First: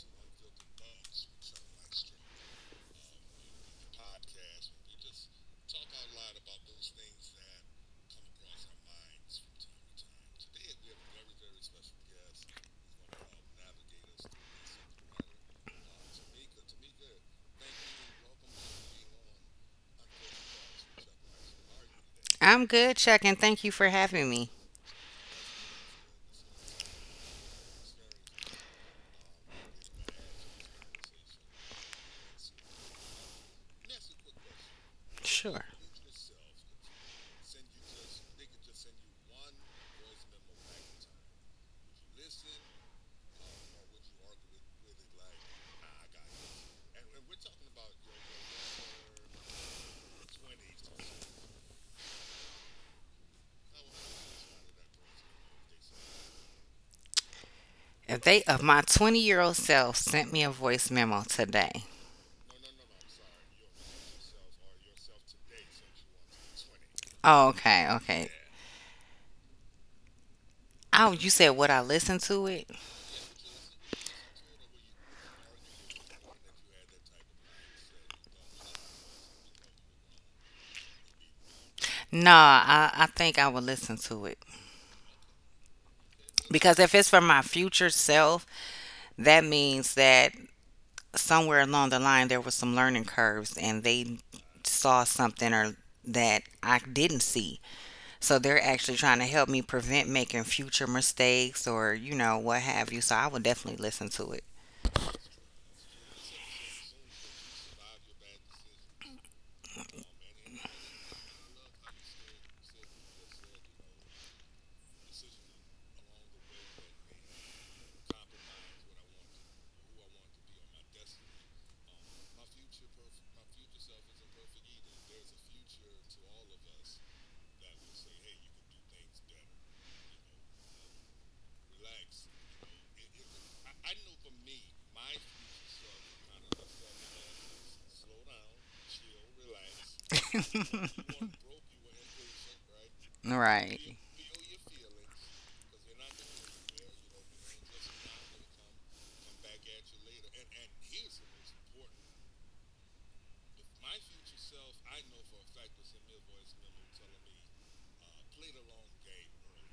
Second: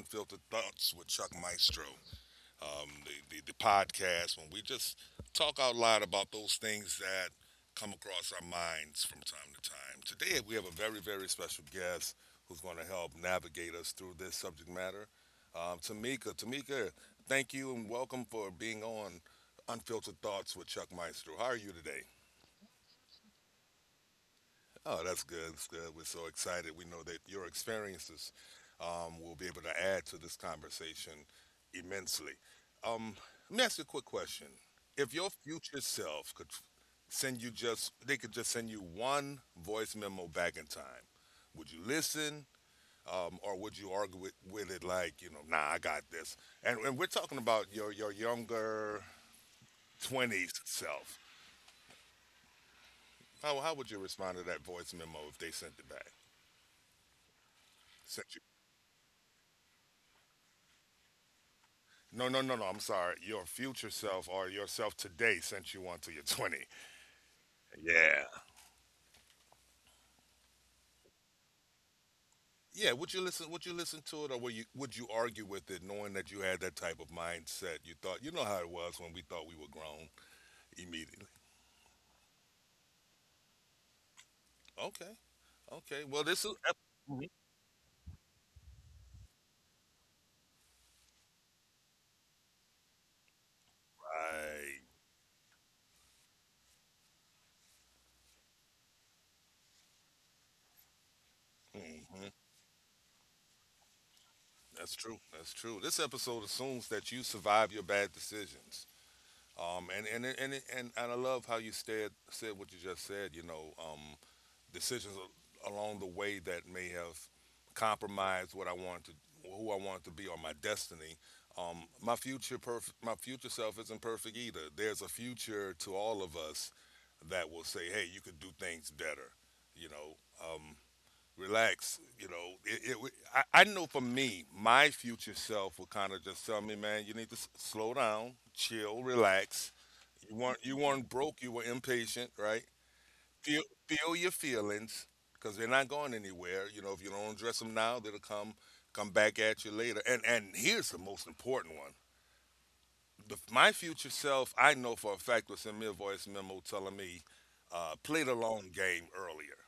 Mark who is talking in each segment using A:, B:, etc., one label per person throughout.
A: Unfiltered Thoughts with Chuck Maestro, the podcast when we just talk out loud about those things that come across our minds from time to time. Today we have a very, very special guest who's going to help navigate us through this subject matter. Tamika, thank you and welcome for being on Unfiltered Thoughts with Chuck Maestro. How are you today?
B: I'm good, Chuck, and thank you for having me.
A: Oh, that's good. That's good. We're so excited. We know that your experiences will be able to add to this conversation immensely. Um, let me ask you a quick question. If your
B: Sure.
A: future self could send you just, they could just send you one voice memo back in time, would you listen or would you argue with it, like, you know, nah, I got this? And we're talking about your younger 20s self. How would you respond to that voice memo if they sent it back?
B: If
A: Sent
B: they,
A: you.
B: if my 20-year-old self sent me a voice memo today.
A: No, no, no, no. I'm sorry. Your future self or yourself today sent you on to your 20.
B: Oh, okay, okay.
A: Yeah.
B: Oh, you said would I listen to it?
A: Yeah. Would you listen? Would you listen to it, or would you argue with it, knowing that you had that type of mindset? You thought you know how it was when we thought we were grown immediately.
B: No, I think I would listen to it.
A: Okay. Okay. Well, this is
B: Because
A: ep-
B: if it's for
A: Mhm.
B: my future self, that means that somewhere along the line there was some learning curves and they
A: Right.
B: saw something or that I didn't see. So they're actually trying to help me prevent making future mistakes or, you
A: Hmm.
B: know, what have you. So I would definitely listen to it.
A: That's true. That's true. This episode assumes that you survive your bad decisions. And I love how you said what you just said. You know, decisions along the way that may have compromised what I wanted to, who I wanted to be, or my destiny. My my future self isn't perfect either. There's a future to all of us that will say, "Hey, you could do things better." You know, relax. You know, I know for me, my future self will kind of just tell me, "Man, you need to slow down, chill, relax." You weren't broke. You were impatient, right? feel
B: Right.
A: Feel your feelings because they're not going anywhere. You know, if you don't address them now, they'll come back at you later. And here's the most important one: my future self, I know for a fact, will send me a voice memo telling me, "Play the long game earlier.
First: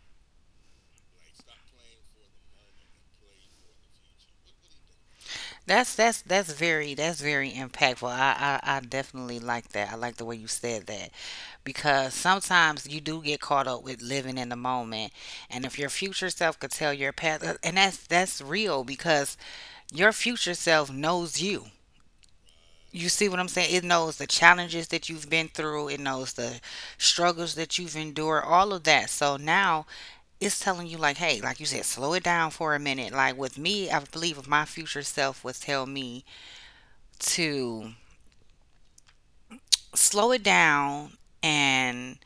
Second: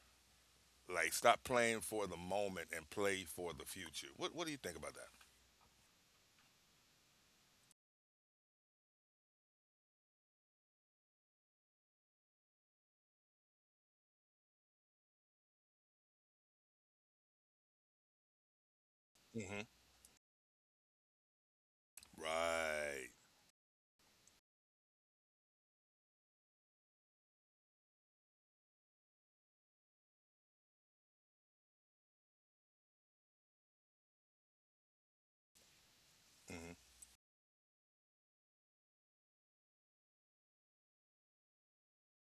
A: Like stop playing for the moment and play for the future." What do you think about that?
B: That's very impactful. I definitely like that. I like the way you said that because sometimes you do get caught up with living in the moment, and if your future self could tell your past, and that's real because
A: Hmm.
B: your future self knows you. You
A: Right.
B: see what I'm saying? It knows the challenges that you've been through, it knows the struggles that you've endured, all of that. So now it's telling you, like, hey, like you said, slow it down for a minute. Like with me, I believe if my future self would tell me
A: Hmm.
B: to slow it down and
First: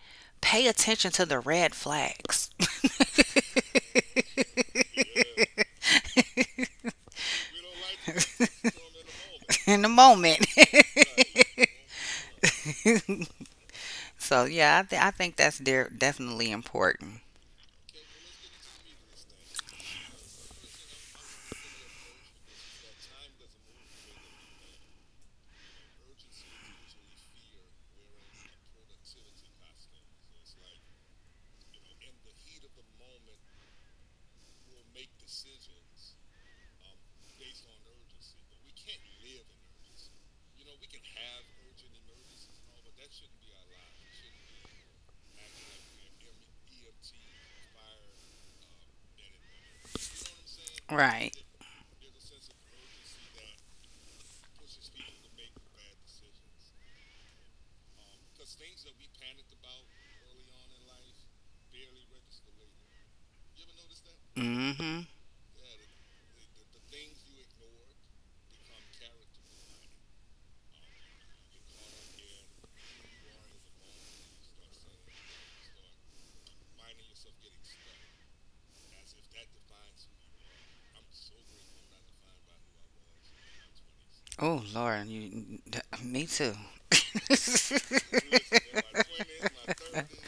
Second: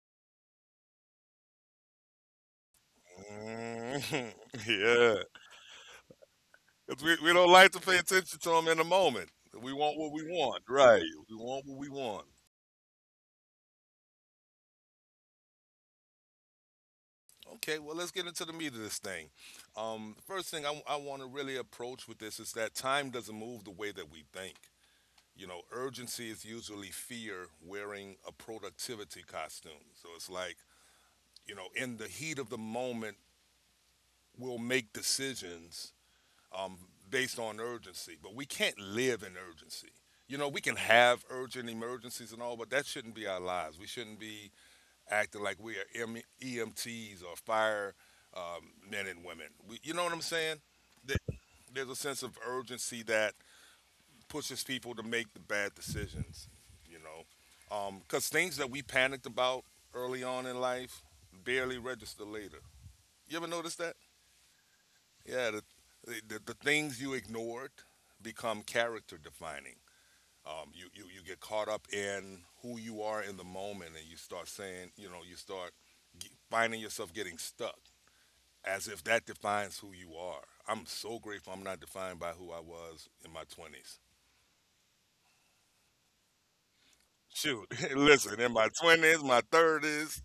B: pay attention to the red flags
A: Yeah. Because we don't like to pay attention to them in the moment. We
B: in the
A: want what we
B: moment.
A: want, right? We want what we want.
B: So yeah, I, I think that's definitely important.
A: Okay, well, let's get into the meat of this thing. First thing I want to really approach with this is that time doesn't move the way that we think. You know, urgency is usually fear wearing a productivity costume. So it's like, you know, in the heat of the moment, we'll make decisions um, based on urgency. But we can't live in urgency. You know, we can have urgent emergencies and all, but that shouldn't be our lives. We shouldn't be acting like we are EMTs or fire men and women. We, you know what I'm saying? That
B: Right.
A: there's a sense of urgency that pushes people to make the bad decisions. You know, because things that we panicked about early on in life barely register later. You ever notice that?
B: Mm hmm.
A: Yeah, the things you ignored become character defining. You get caught up in who you are in the moment and you start saying, you know, you start finding yourself getting stuck as if that defines who you are. I'm so grateful I'm not defined by who I was in my 20s.
B: Oh Lord, you me too.
A: Shoot, listen, in my 20s, my 30s.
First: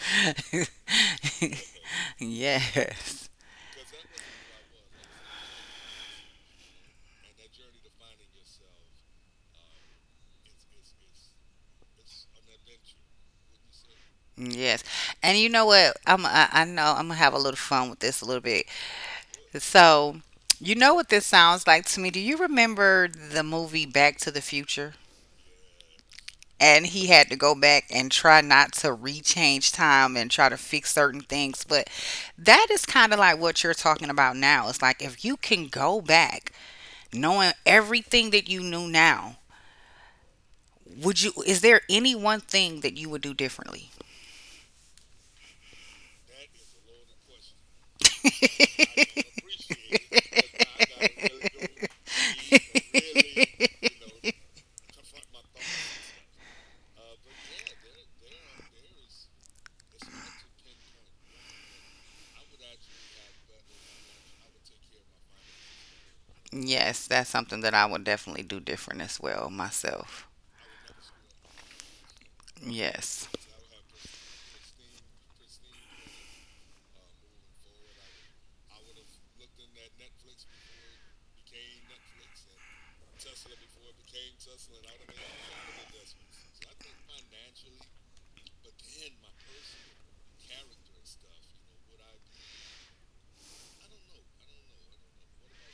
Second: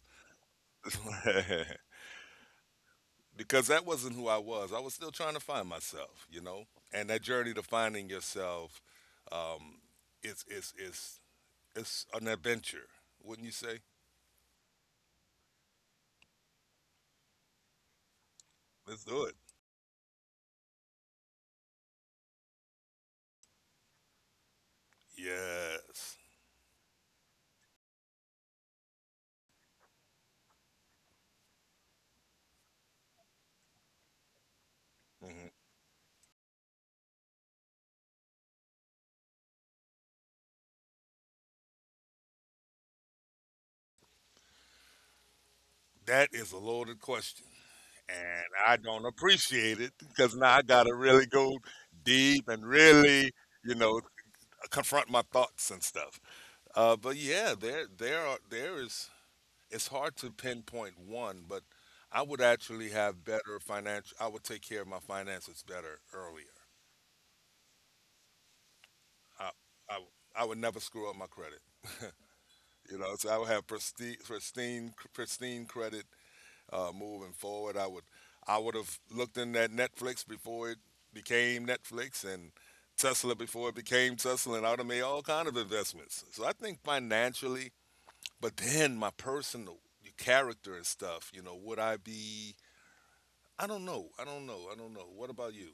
B: Yes.
A: Because that wasn't who I was. I was still trying to find myself, you know. And that journey to finding yourself um, is it's an adventure, wouldn't you say?
B: Yes. And you know what? I know I'm going to have a little fun with this a little bit.
A: Let's do it.
B: So, you know what this sounds like to me? Do you remember the movie Back to the Future?
A: Yes.
B: And he had to go back and try not to rechange time and try to fix certain things. But that is kind of like what you're talking about now. It's like if you
A: Mhm.
B: can go back knowing everything that you knew now, would you is there any one thing that you would do differently?
A: That is a loaded question, and I don't appreciate it because now I got to really go deep and really, you know, confront my thoughts and stuff. But yeah, there is it's hard to pinpoint one, but I would actually have better financial. I would take care of my finances better earlier.
B: Yes, that's something that I would definitely do different as
A: I,
B: well
A: I,
B: myself.
A: I would never screw up my credit. You know,
B: Yes.
A: so I would have pristine, pristine, pristine credit moving forward. I would have looked in at Netflix before it became Netflix and Tesla before it became Tesla, and I would have made all kind of investments. So I think financially, but then my personal character and stuff. You know, would I be I don't know. I don't know. I don't know. What about you?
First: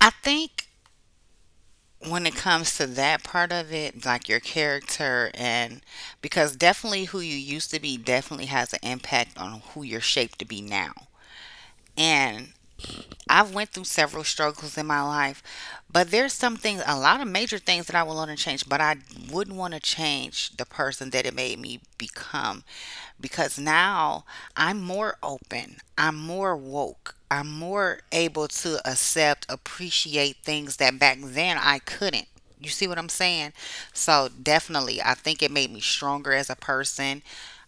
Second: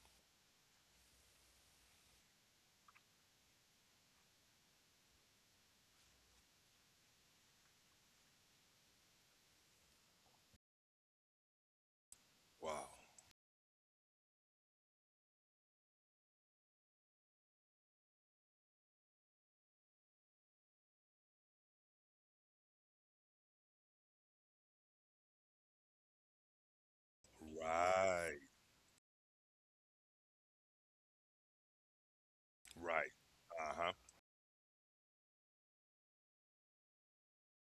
B: I think when it comes to that part of it, like your character, and because definitely who you used to be definitely has an impact on who you're shaped to be now. And
A: Wow.
B: I've went through several struggles in my life, but there's some things, a lot of major things that I would want to change, but I wouldn't want to change the person that it made me become because now I'm more open, I'm more woke, I'm more
A: Right.
B: able to accept, appreciate things that back then I couldn't. You see what I'm
A: Right.
B: saying?
A: Uh-huh.
B: So definitely, I think it made me stronger as a person.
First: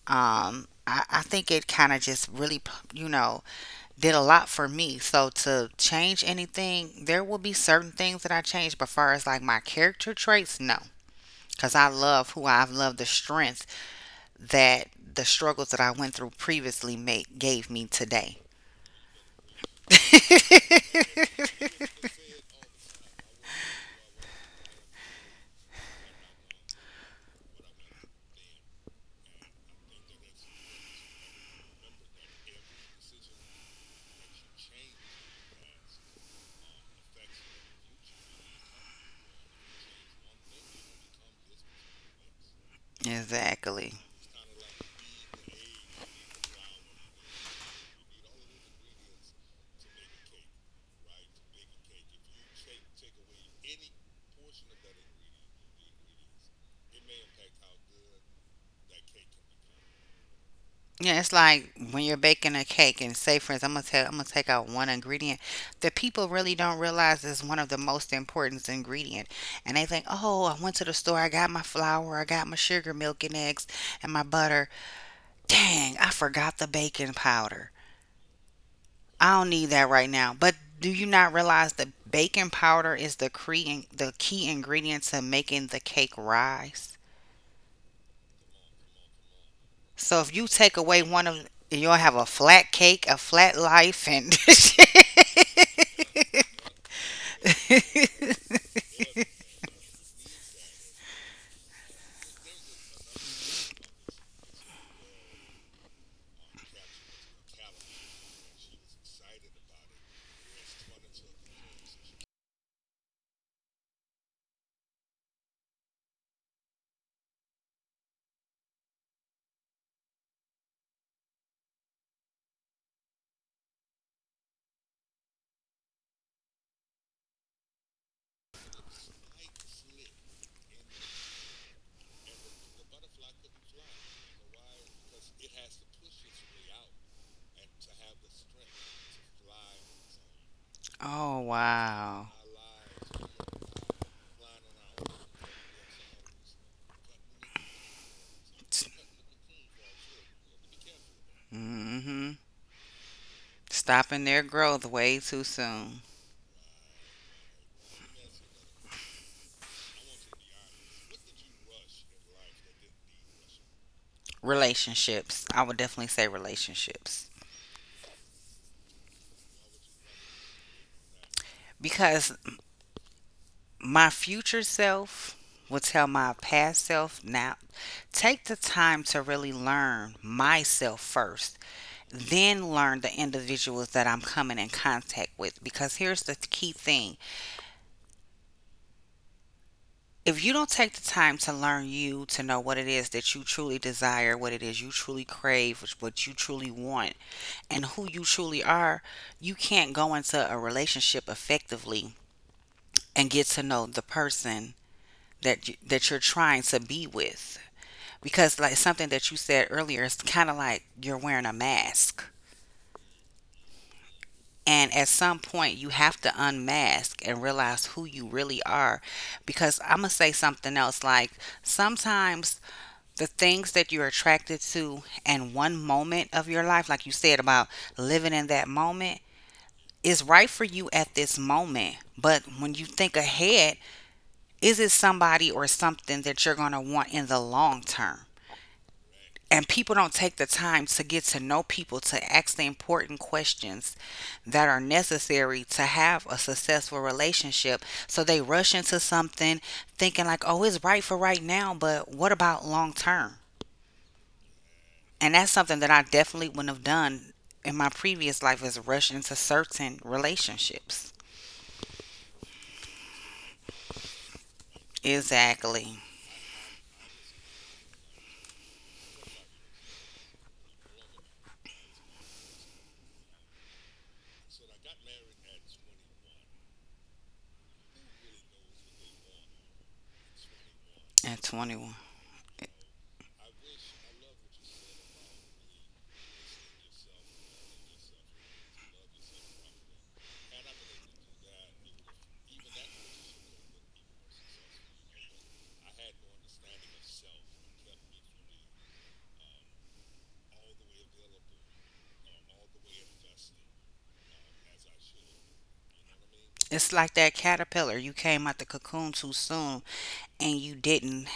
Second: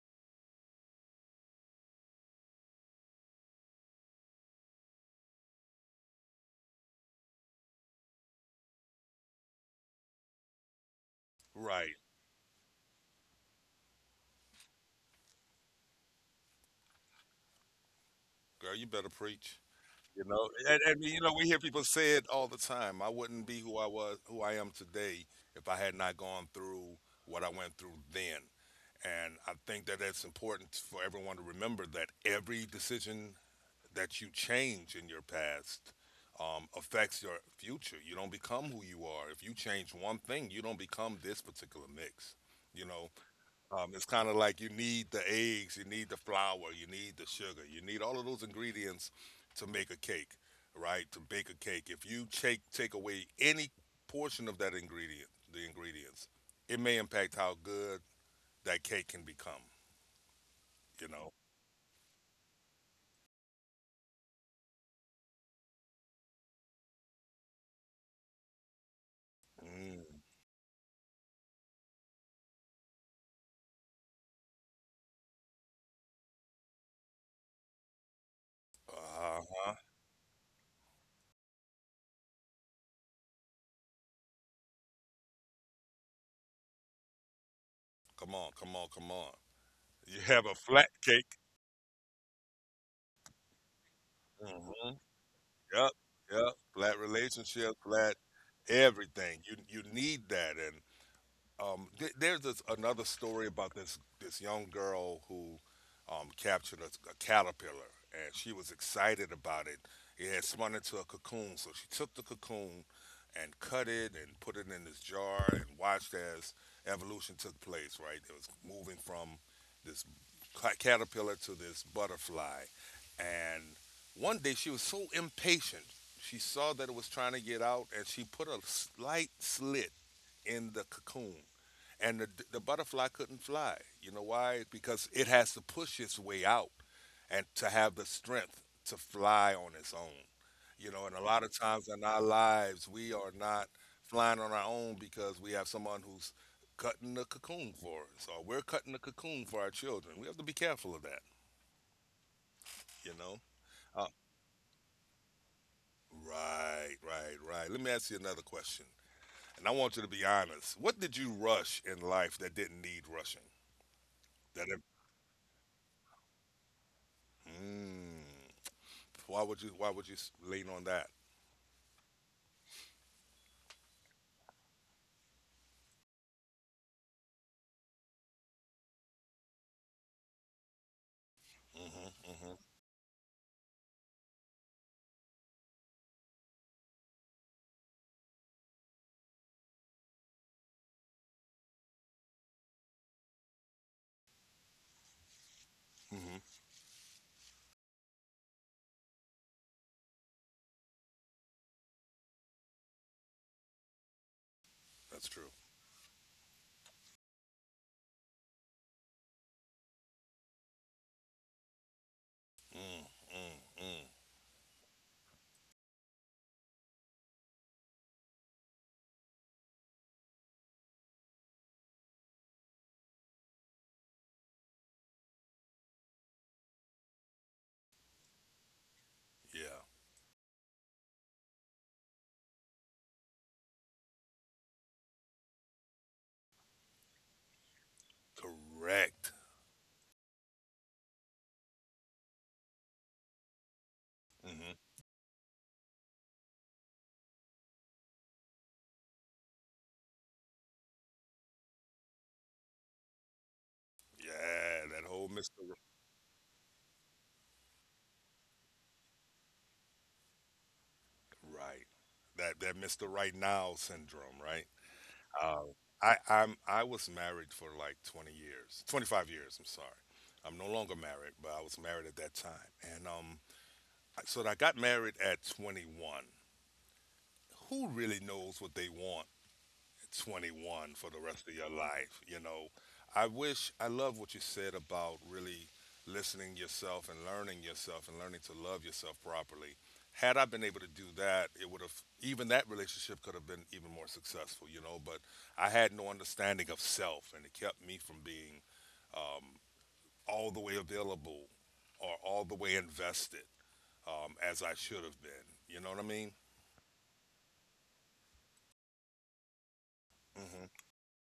B: I think it kind of just really, you know, did a lot for me. So to change anything, there will be certain things that I change, but far as like my character traits, no. Because I
A: Right.
B: love who I've loved the strength that the struggles that I went through previously made, gave me today.
A: Girl, you better preach. You know, and you know, we hear people say it all the time. I wouldn't be who I am today, if I had not gone through what I went through then. And I think that that's important for everyone to remember that every decision that you change in your past affects your future. You don't become who you are. If you change one thing, you don't become this particular mix. You know,
B: Exactly.
A: it's kind of like you need the eggs, you need the flour, you need the sugar, you need all of those ingredients to make a cake, right? To bake a cake. If you take away any portion of the ingredients, it may impact how good that cake can become. You
B: Yeah, it's
A: know.
B: like when you're baking a cake and say for instance, I'm gonna take out one ingredient that people really don't realize is one of the most important ingredient. And they think,
A: Mm.
B: oh, I went to the store, I got my flour, I got my sugar, milk and eggs and my butter. Dang, I forgot the baking powder. I
A: Uh
B: don't need
A: huh.
B: that right now. But do you not realize that baking powder is the the key ingredient to making the cake rise?
A: Come on, come on, come on. You
B: So if
A: have
B: you
A: a
B: take
A: flat
B: away one
A: cake.
B: of you'll have a flat cake, a flat life and
A: Hmm. Yep, yep. Flat relationship, flat everything. You need that, and there's another story about this young girl who captured a caterpillar, and she was excited about it. It had spun into a cocoon, so she took the cocoon and cut it and put it in this jar and watched as evolution took place. Right, it was moving from this caterpillar to this butterfly, and one day she was so impatient. She saw that it was trying to get out, and she put a slight slit in the cocoon and the butterfly couldn't fly. You know why? Because it has to push its way out and to have the strength to fly on its own. You know, and a
B: Oh
A: lot of times in our
B: wow.
A: lives, we are not flying on our own because we have someone who's cutting the cocoon for us, or we're cutting the cocoon for our children. We have to be careful of that,
B: Mm-hmm.
A: you know? Uh,
B: Stopping their growth way too soon.
A: right, right, right. Let me ask you another question. And I want you to be honest. What did you rush in life that didn't need rushing? That, it,
B: Relationships. I would definitely say relationships.
A: mm, Why would you? Why would you lean on that?
B: Because my future self will tell my past self now take the time to really learn myself first
A: Mm-hmm. Mm-hmm.
B: then learn the individuals that I'm coming in contact with. Because here's the key thing if you don't take the time to learn you, to know what it is that you truly desire, what it is you truly crave, what you
A: Mm-hmm.
B: truly want, and who you truly are, you can't go into a relationship effectively and get to know the person
A: That's true.
B: that you're trying to be with because like something that you said earlier it's kind of like you're wearing a mask.
A: Mm, mm, mm.
B: And at some point, you have to unmask and realize who you really are. Because I'm going to say something else. Like sometimes the things that you're attracted to in one moment of your life, like you said about living in that moment,
A: Yeah.
B: is right for you at this moment. But when you think ahead, is it somebody or something that you're going to want in the long term?
A: Correct.
B: And people don't take the time to get to know people to ask the important questions that
A: Mm-hmm.
B: are necessary to have a successful relationship. So they rush into something thinking like, "Oh, it's right for right now, but what about long term?"
A: Yeah. That whole
B: And that's
A: Mister
B: something that I definitely wouldn't have done in my previous life is rush into certain relationships.
A: R- Right. That that Mister Right Now syndrome. Right. Um,
B: Exactly.
A: I was married for like 20 years, 25 years. I'm sorry. I'm no longer married, but I was married at that time. And So I got married at 21. Who really knows what they want 21 for the
B: At
A: rest of your
B: 21.
A: life. You know, I wish, I love what you said about really listening yourself and learning to love yourself properly. Had I been able to do that, even that relationship could have been even more successful, you know, but I had no understanding of self and it kept me from being all the way available or all the way invested as I should have been. You know what I mean?
B: It's like that caterpillar. You came out the cocoon too soon and you
A: Hmm.
B: didn't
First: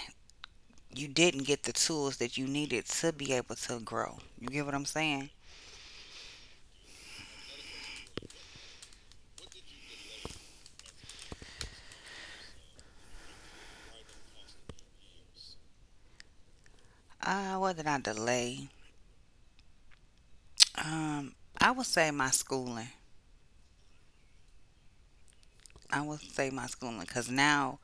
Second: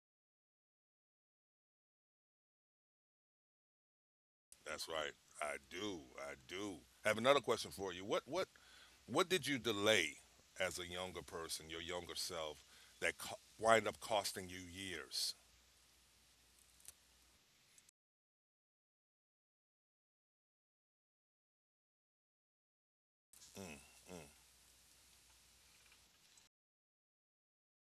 B: you didn't get the tools that you needed to be able to grow. You get what I'm
A: That's right.
B: saying?
A: I do. I do. I have another question for you. What did you delay as a younger person, your younger self, that wind up costing you years?
B: Ah, what did I delay? I would say my schooling.
A: Mm, mm,
B: I would say my schooling because now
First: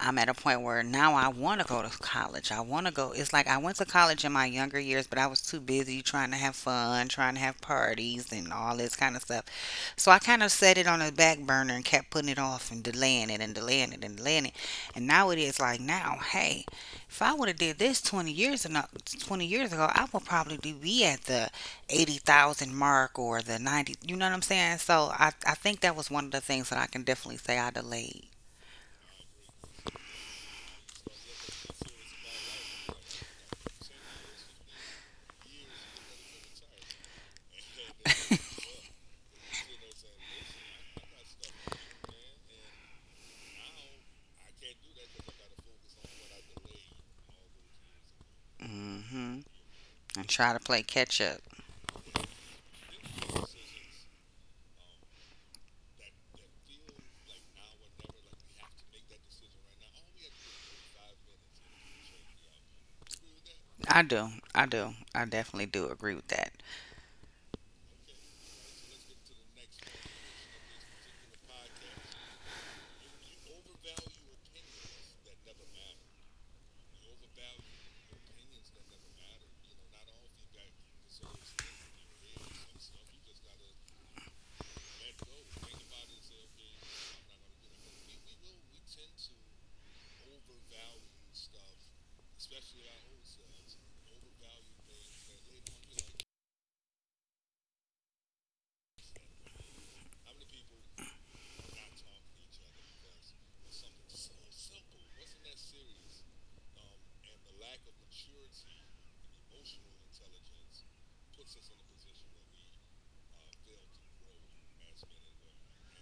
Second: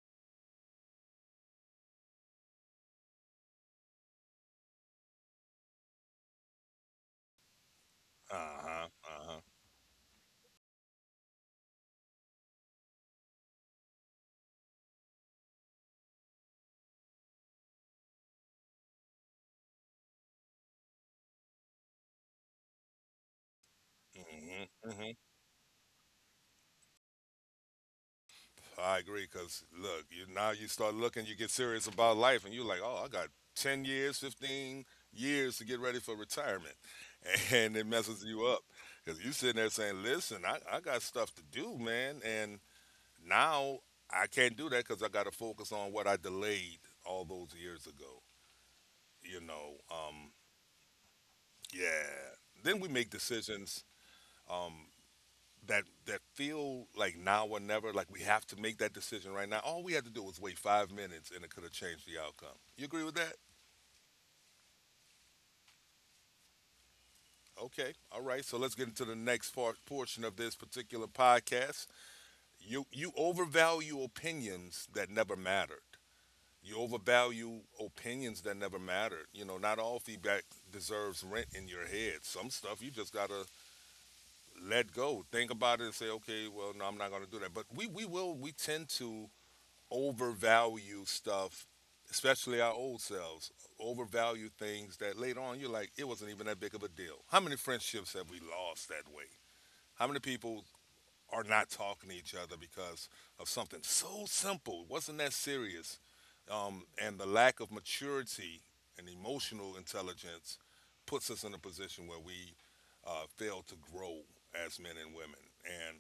B: I'm at a point where now I want to go to college. I want to go. It's like I went to college in my younger years, but I was too busy trying to have fun, trying to have parties, and all
A: uh-huh,
B: this kind of
A: uh-huh.
B: stuff. So I kind of set it on the back burner and kept putting it off and delaying it and delaying it and delaying it. And now it is like now, hey, if I would have did this 20 years ago, 20 years ago, I would probably be at the 80,000 mark or the 90, you know what I'm saying?
A: Mm-hmm, mm-hmm.
B: So I think that was one of the things that I can definitely say I delayed.
A: I agree, because look, you now you start looking, you get serious about life, and you're like, oh, I got 10 years, 15 years to get ready for retirement. And it messes you up. Because you sitting there saying, listen, I got stuff to do, man. And now I can't do that because I got to focus on what I delayed all those years ago.
B: Hmm.
A: you know
B: And
A: um
B: try to play catch up.
A: yeah, then we make decisions, um that feel like now or never, like we have to make that decision right now. All we had to do was wait 5 minutes and it could have changed the outcome. You agree with that?
B: I do. I do. I definitely do agree with that.
A: Okay, all right, so let's get into the portion of this particular podcast. You overvalue opinions that never mattered. You overvalue opinions that never mattered. You know, not all feedback deserves rent in your head. Some stuff you just gotta let go. Think about it and say, okay, well, no, I'm not going to do that. But we tend to overvalue stuff, especially our old selves, overvalue things that later on you're like, it wasn't even that big of a deal. How many friendships have we lost that way? How many people are not talking to each other because of something so simple. It wasn't that serious. And the lack of maturity and emotional intelligence puts us in a position where we fail to grow as men and women. And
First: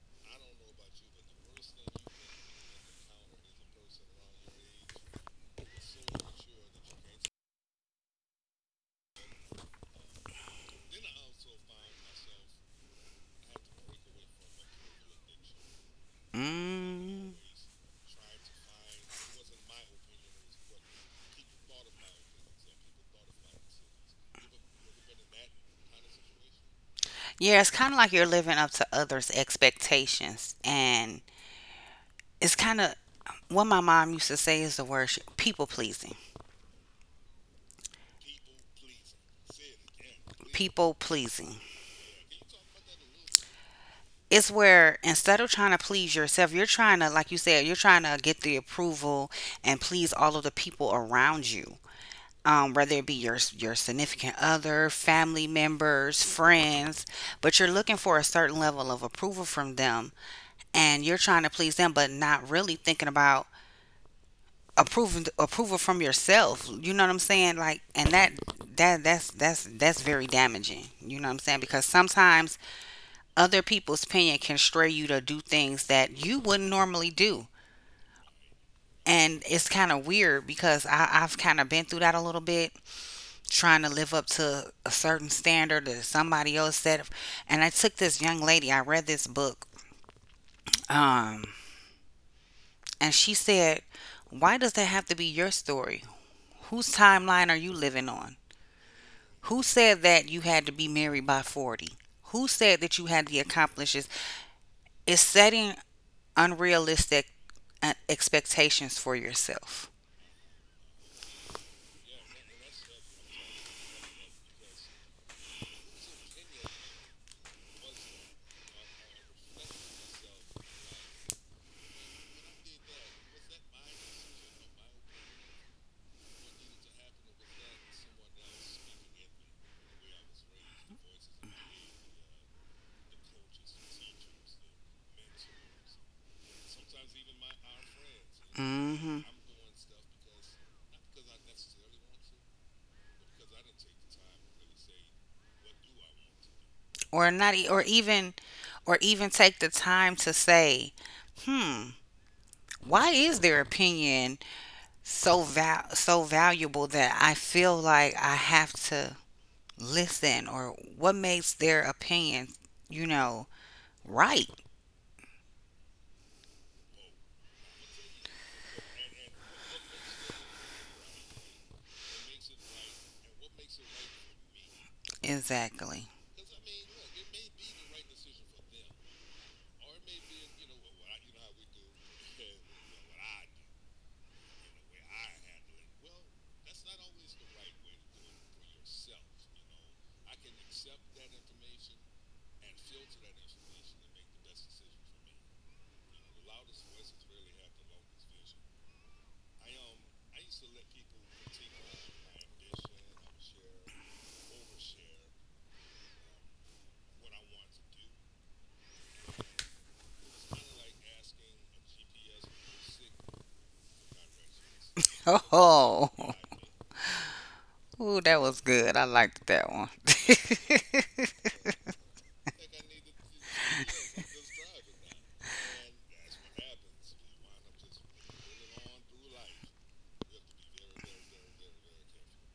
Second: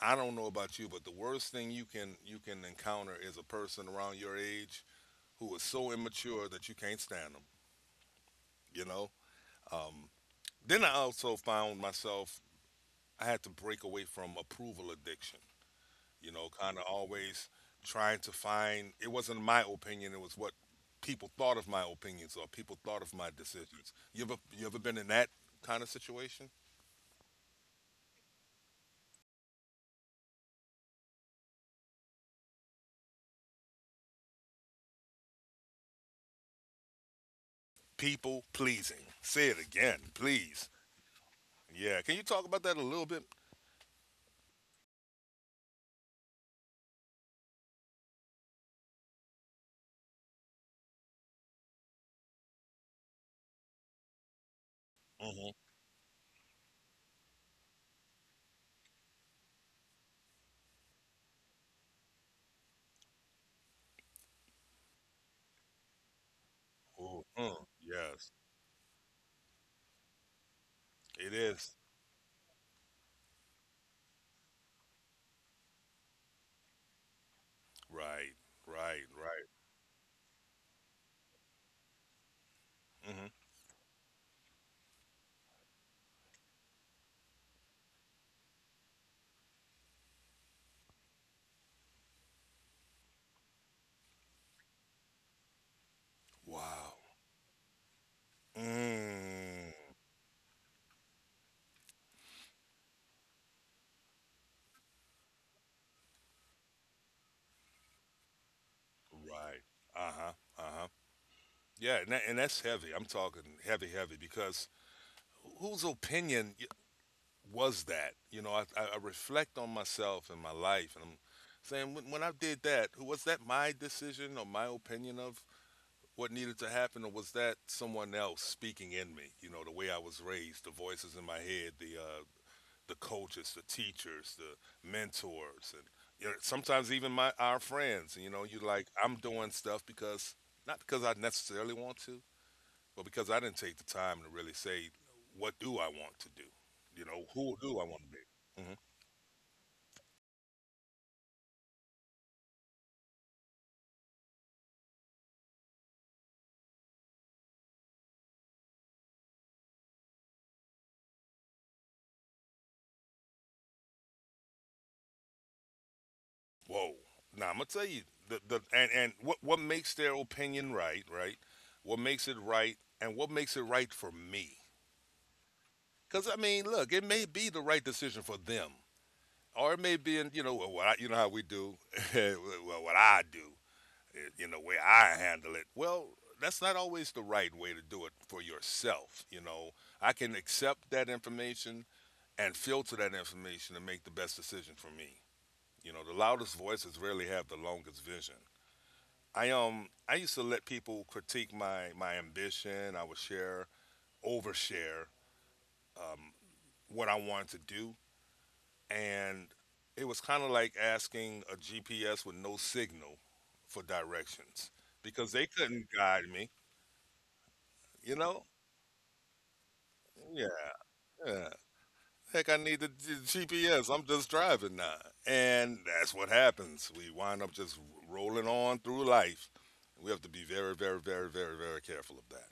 A: I don't know about you, but the worst thing you can encounter is a person around your age who is so immature that you can't stand them. You know. Um, then I also found myself I had to break away from approval addiction, you know, kind of
B: Mm.
A: always trying to find it wasn't my opinion, it was what people thought of my opinions or people thought of my decisions. You ever been in that kind of situation?
B: Yeah, it's kind of like you're living up to others' expectations and it's kind of what my mom used to say is the word people pleasing.
A: People pleasing. Say it again, please.
B: People pleasing.
A: Yeah, can you talk about that a little bit?
B: It's where instead of trying to please yourself, you're trying to, like you said, you're trying to get the approval and please all of the people around you. Whether it be your significant other, family
A: Mm-hmm.
B: members, friends, but you're looking for a certain level of approval from them, and you're trying to please them, but not really thinking about approval from yourself, you know what I'm
A: Ooh,
B: saying?
A: mm,
B: Like and
A: yes,
B: that that's that's very damaging, you know what
A: it
B: I'm saying?
A: is.
B: Because sometimes other people's opinion can stray you to do things that you wouldn't normally do.
A: Right, right,
B: And
A: right.
B: it's kind of weird because I've kind of been through that a little bit
A: Hmm.
B: trying to live up to a certain standard that somebody else set. And I took this young lady I read this book, um, and she said why does that have to be your story, whose
A: Wow.
B: timeline are you living on? Who
A: Mm,
B: said that you had to be married by 40? Who said that you had to accomplish this? It's setting unrealistic expectations for
A: right.
B: yourself.
A: Uh huh. Uh huh. Yeah, and that's heavy. I'm talking heavy, heavy, because whose opinion was that? You know, I reflect on myself and my life, and I'm saying, when I did that, was that my decision or my opinion of what needed to happen, or was that someone else speaking in me? You know, the way I was raised, the voices in my head, the coaches, the teachers, the mentors, and you know, sometimes even my our friends. You know, you like I'm
B: Hmm.
A: doing stuff because not because I necessarily want to, well, because I didn't take the time to really say, what do I want to do? You know,
B: Or not,
A: who
B: e-
A: do I want to be? Hmm.
B: or even take the time to say, hmm, why is their opinion so valuable that I feel like I have to listen, or what makes their opinion, you know, right.
A: Whoa. Now I'm gonna tell you the and what makes their opinion right, right? What makes it right, and what makes it right for me?
B: Exactly.
A: Because I mean, look, it may be the right decision for them, or it may be, in, you know, well, what I, you know how we do, well, what I do, eh, you know, way I handle it. Well, that's not always the right way to do it for yourself. You know, I can accept that information and filter that information and make the best decision for me. You know, the loudest voices rarely have the longest vision. I used to let people critique my ambition. I would share, overshare, um, what I wanted to do, and it was kind of like asking a GPS with no signal for directions because they couldn't
B: Oh,
A: guide me. You
B: ooh, that
A: know?
B: was good. I liked that one.
A: Yeah, yeah. Heck, I need the GPS. I'm just driving now. And that's what happens. We wind up just rolling on through life. We have to be very, very, very, very, very careful of that.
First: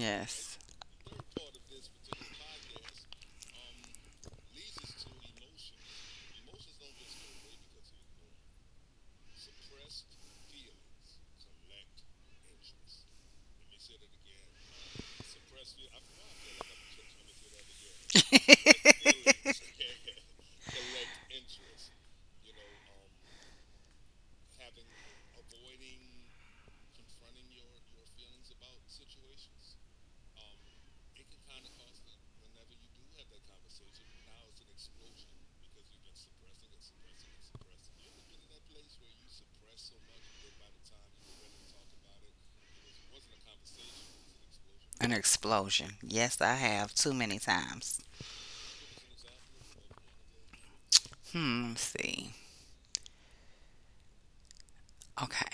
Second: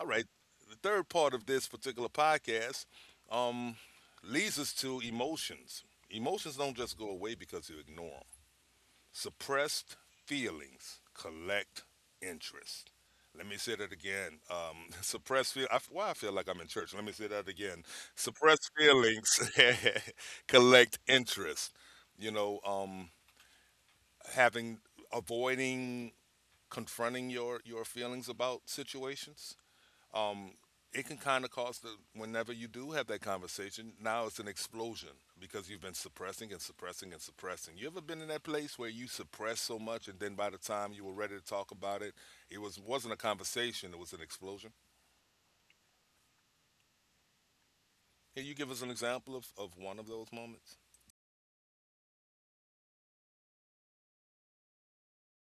A: All right. The third part of this particular podcast, um, leads us to emotions. Emotions don't just go away because you ignore them. Suppressed feelings collect interest. Let me say that again. Why I feel like I'm in church. Let me say that again. Suppressed feelings collect interest. You know, having, avoiding, confronting your feelings about situations, um, it can kind of cause the, whenever you do have that conversation, now it's an explosion, because you've been suppressing and suppressing and suppressing. You ever been in that place where you suppress so much and then by the time you were ready to talk about it, it was wasn't a conversation, it was an explosion?
B: An explosion. Yes, I have too many times.
A: Can you give us an example of one of those moments?
B: Hmm, let's see. Okay.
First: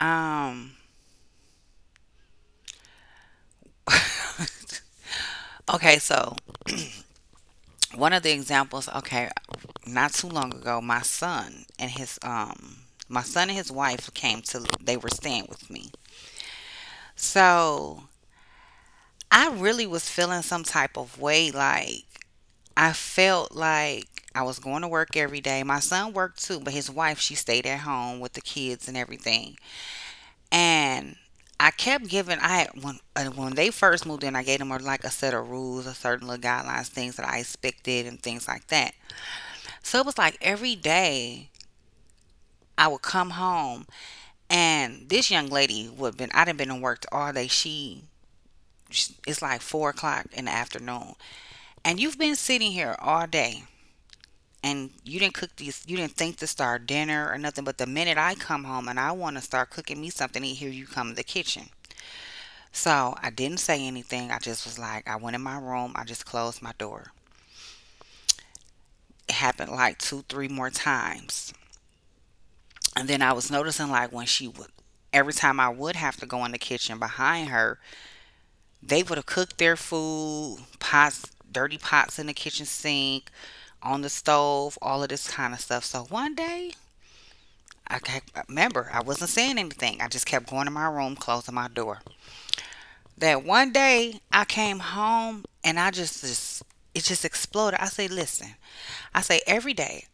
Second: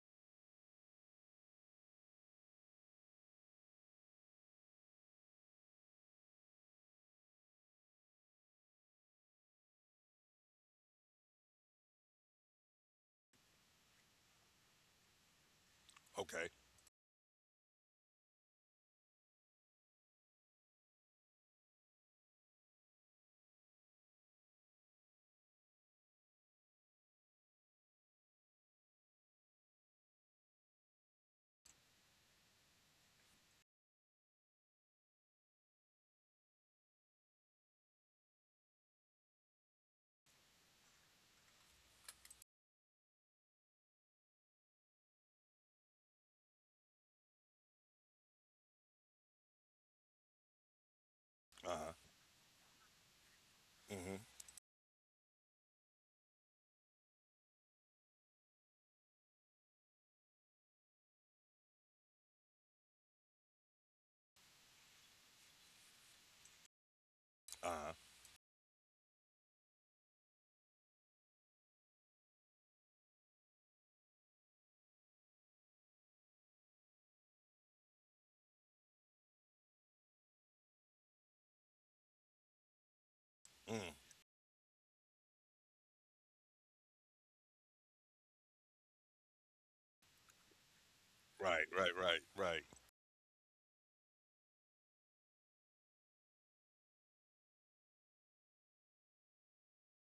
B: Um Okay, so one of the examples, okay, not too long ago, my son and his my son and his wife came to they were staying with me.
A: Okay.
B: So I really was feeling some type of way. Like I felt like I was going to work every day. My son worked too, but his wife, she stayed at home with the kids and everything. And I kept giving, I had, when they first moved in, I gave them a, like a set of rules, a certain little guidelines, things that I expected and things like that. So it was like every day I would come home and this young lady would been, I'd been in work all day. She, it's like 4 o'clock in the afternoon, and
A: Uh-huh.
B: you've been sitting here all day,
A: Mm-hmm.
B: and you didn't cook these, you didn't think to start dinner or nothing, but the minute I come home and I want to start cooking me something, and here you come in the kitchen. So I didn't say anything, I just was like, I went in my room, I just closed my door.
A: Uh-huh.
B: It happened like two, three more times, and then I was noticing, like, when she would, every time I would have to go in the kitchen behind her, they would have cooked their food, pots, dirty pots in the kitchen sink,
A: Mm.
B: on the stove, all of this kind of stuff. So one day I kept, remember, I wasn't saying anything. I just kept going to my room, closing
A: Right,
B: my
A: right,
B: door.
A: right, right.
B: That one day I came home and I just, it just exploded. I say, listen, I say, every day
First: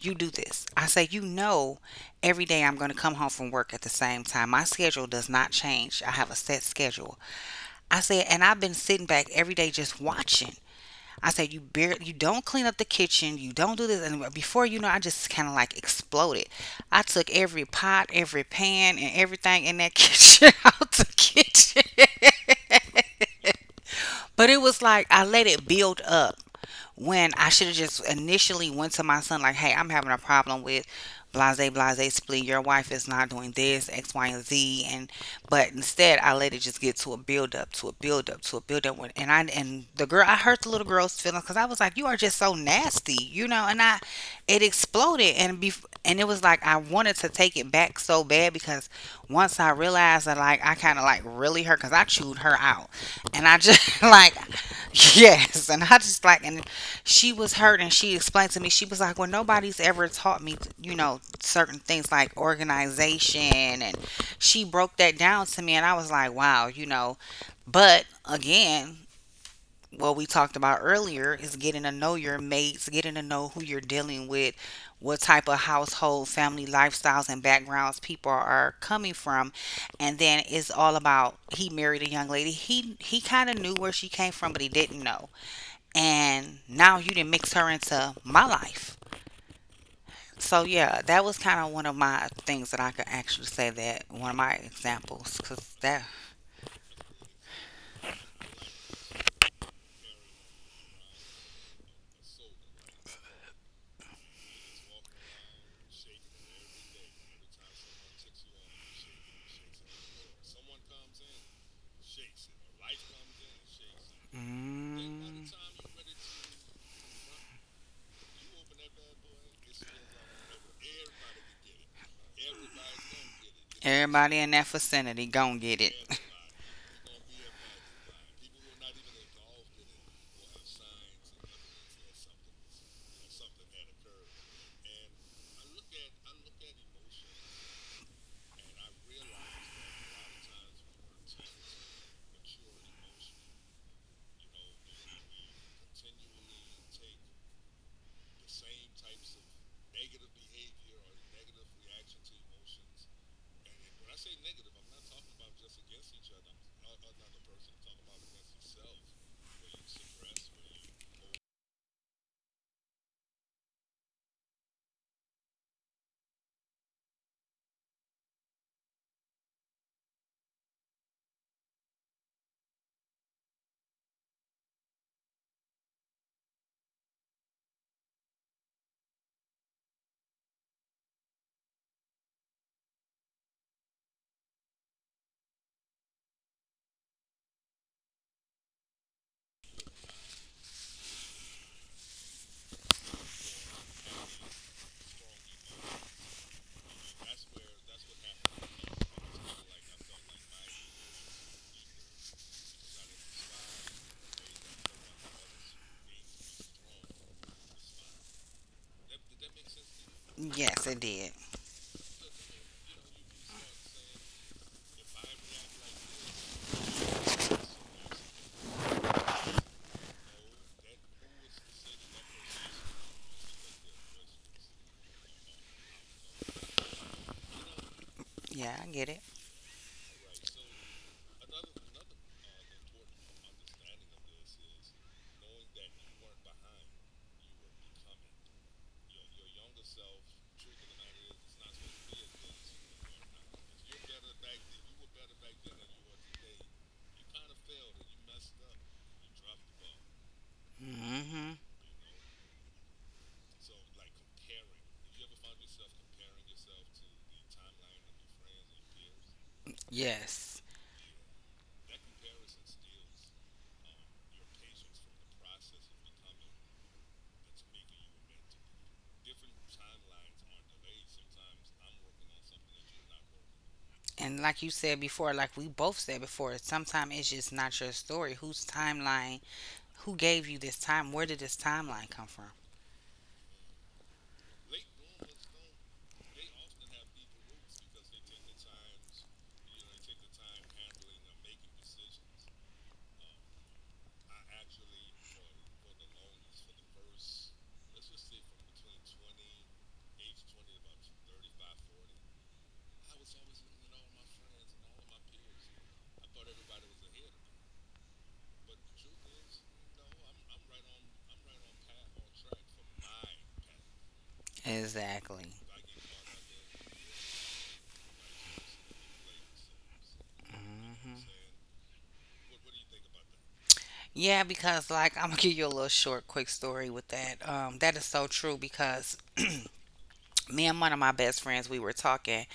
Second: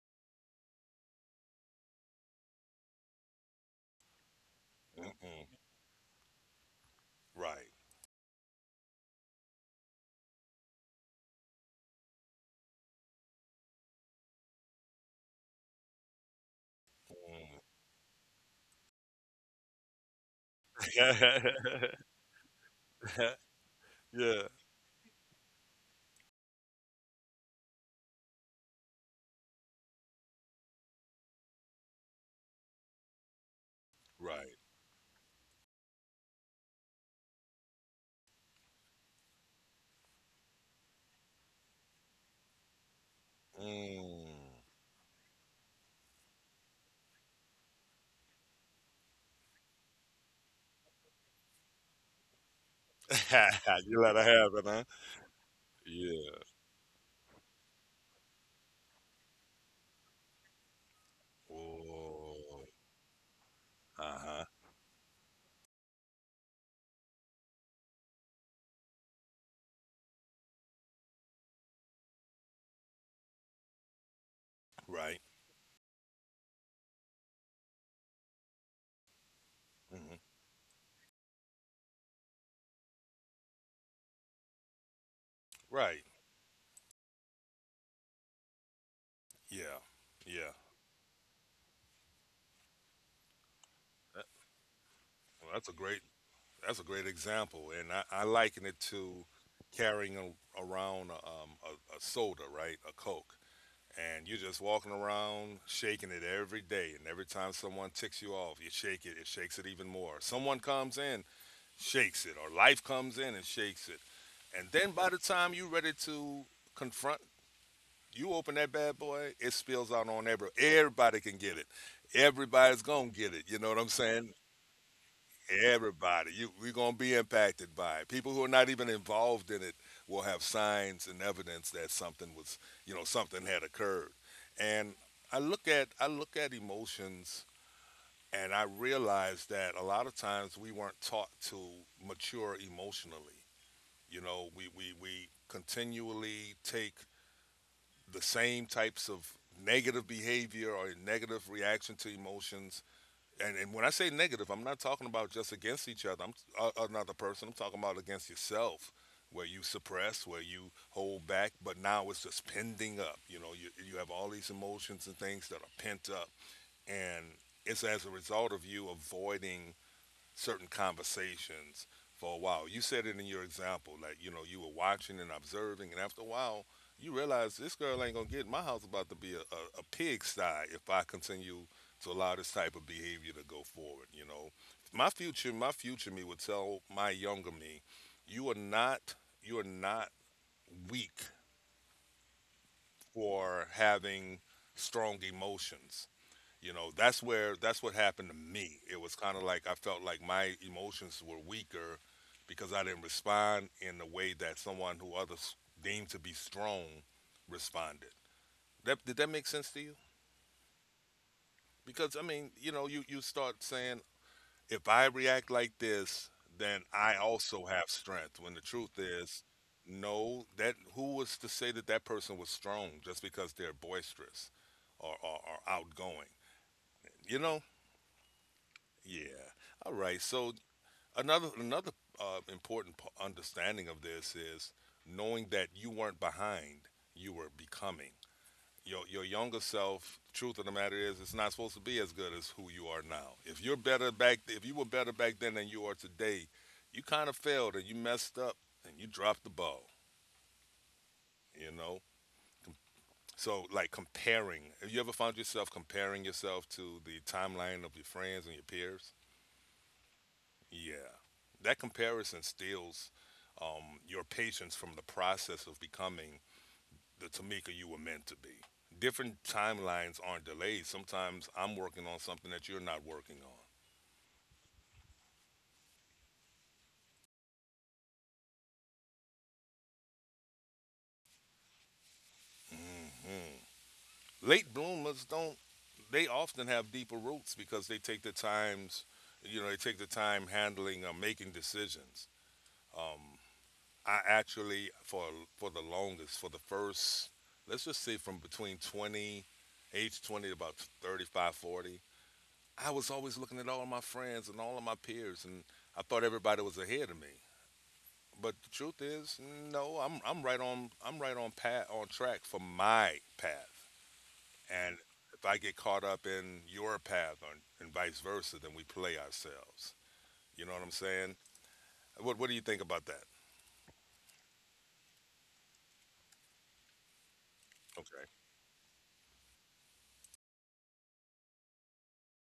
B: you do this. I say, you know, every day I'm going to come home from work at the same time. My schedule does
A: Mm-mm,
B: not change. I have a set schedule.
A: right.
B: I say, and I've been sitting back every day just watching. I said, you barely, you don't clean up the kitchen, you don't do this. And before you know, I just kind of like exploded. I took every pot, every pan, and everything in that kitchen out the kitchen.
A: Yeah.
B: But it was like I let it build up when I should have just initially went to my son like, "Hey, I'm having a problem with blase blase split. Your wife is not doing this X, Y, and
A: Right.
B: Z." And but instead, I let it just get to a build up, to a build up, to a build up. And I and the girl, I hurt the little girl's feelings because I was like, "You are just so nasty," you know. And
A: Mm.
B: it exploded and be and it was like I wanted to take it back so bad because once I realized that, like, I kind of like really hurt because I chewed her out. And I
A: You
B: just
A: let her
B: like,
A: have it.
B: yes. And I just
A: Huh.
B: like, and she was hurt and she explained to me, she was like, well, nobody's ever taught me, you know, certain things like
A: Oh,
B: organization. And
A: uh-huh.
B: she broke that down to me. And I was like, wow, you know. But again, what we talked about earlier is getting to know your mates, getting to know who you're dealing with,
A: Right.
B: what type of household, family lifestyles, and backgrounds people are coming from,
A: Hmm.
B: and then it's all about he married a young lady. He kind of knew where she came from, but he didn't know,
A: Right.
B: and now you didn't mix her into my life.
A: Yeah. Yeah.
B: So yeah, that was kind of one of my things that I could actually say that
A: That-
B: one of my examples,
A: well, that's a
B: cause
A: great,
B: that.
A: that's a great example, and I liken it to carrying a, around a soda, right? A Coke, and you're just walking around shaking it every day, and every time someone ticks you off, you shake it. It shakes it even more. Someone comes in, shakes it, or life comes in and shakes it, and then by the
B: Mm.
A: time you're ready to confront, you open that bad boy, it spills out on everybody. Everybody can get it. Everybody's gonna get it. You know what I'm saying?
B: Everybody in that vicinity, gon' get it.
A: Everybody. You We're gonna be impacted by it. People who are not even involved in it will have signs and evidence that something was, you know, something had occurred. And I look at emotions and I realize that a lot of times we weren't taught to mature emotionally. You know, we continually take the same types of negative behavior or negative reaction to emotions. And when I say negative, I'm not talking about just against each other. I'm another person. I'm talking about against yourself, where you suppress, where you hold back, but now it's just pending up. You know, you have all these emotions and things that are pent up, and it's as a result of you avoiding certain conversations for a while. You said it in your example, like, you know, you were watching and observing, and after a while, you realize this girl ain't gonna get in my house. About to be a pigsty if I continue to allow this type of behavior to go forward. You know, my future me would tell my younger me, you are not, you are not weak for having strong emotions. You know, that's where, that's what happened to me. It was kind of like I felt like my emotions were weaker because I didn't respond in the way that someone who others deemed to be strong responded. That did that make sense to you?
B: Yes, it did.
A: Because I mean, you know, you start saying if I react like this, then I also have strength. When the truth is, no, that who was to say that that person was strong just because they're boisterous or outgoing? You know?
B: Yeah, I get it.
A: Yeah. All right. So another important understanding of this is knowing that you weren't behind, you were becoming. Your younger self. Truth of the matter is, it's not supposed to be as good as who you are now. If you were better back then than you are today, you kind of failed and you messed up and you dropped the ball.
B: Hmm.
A: You know. So like comparing. Have you ever found yourself comparing yourself to the timeline of your friends and your peers?
B: Yes.
A: Yeah. That comparison steals, your patience from the process of becoming the Tamika you were meant to be. Different timelines aren't delayed. Sometimes I'm working on something that you're not working on.
B: And like you said before, like we both said before, sometimes it's just not your story. Whose timeline, who gave you this time? Where did this timeline come from?
A: Hmm. Late bloomers don't, they often have deeper roots because they take the times, you know, they take the time handling or making decisions. Um, I actually for the longest, for the first, let's just say from between 20, age 20 to about 35, 40, I was always looking at all of my friends and all of my peers, and I thought everybody was ahead of me. But the truth is, no, I'm right on path, on track for my path, and
B: Exactly.
A: if I get caught up in your path, or, and vice versa, then we play ourselves. You know what I'm
B: Mhm.
A: saying? What do you think about that?
B: Yeah, because like I'm gonna give you a little short, quick story with that. That is so
A: Okay,
B: true because me and one of my best friends, we were talking.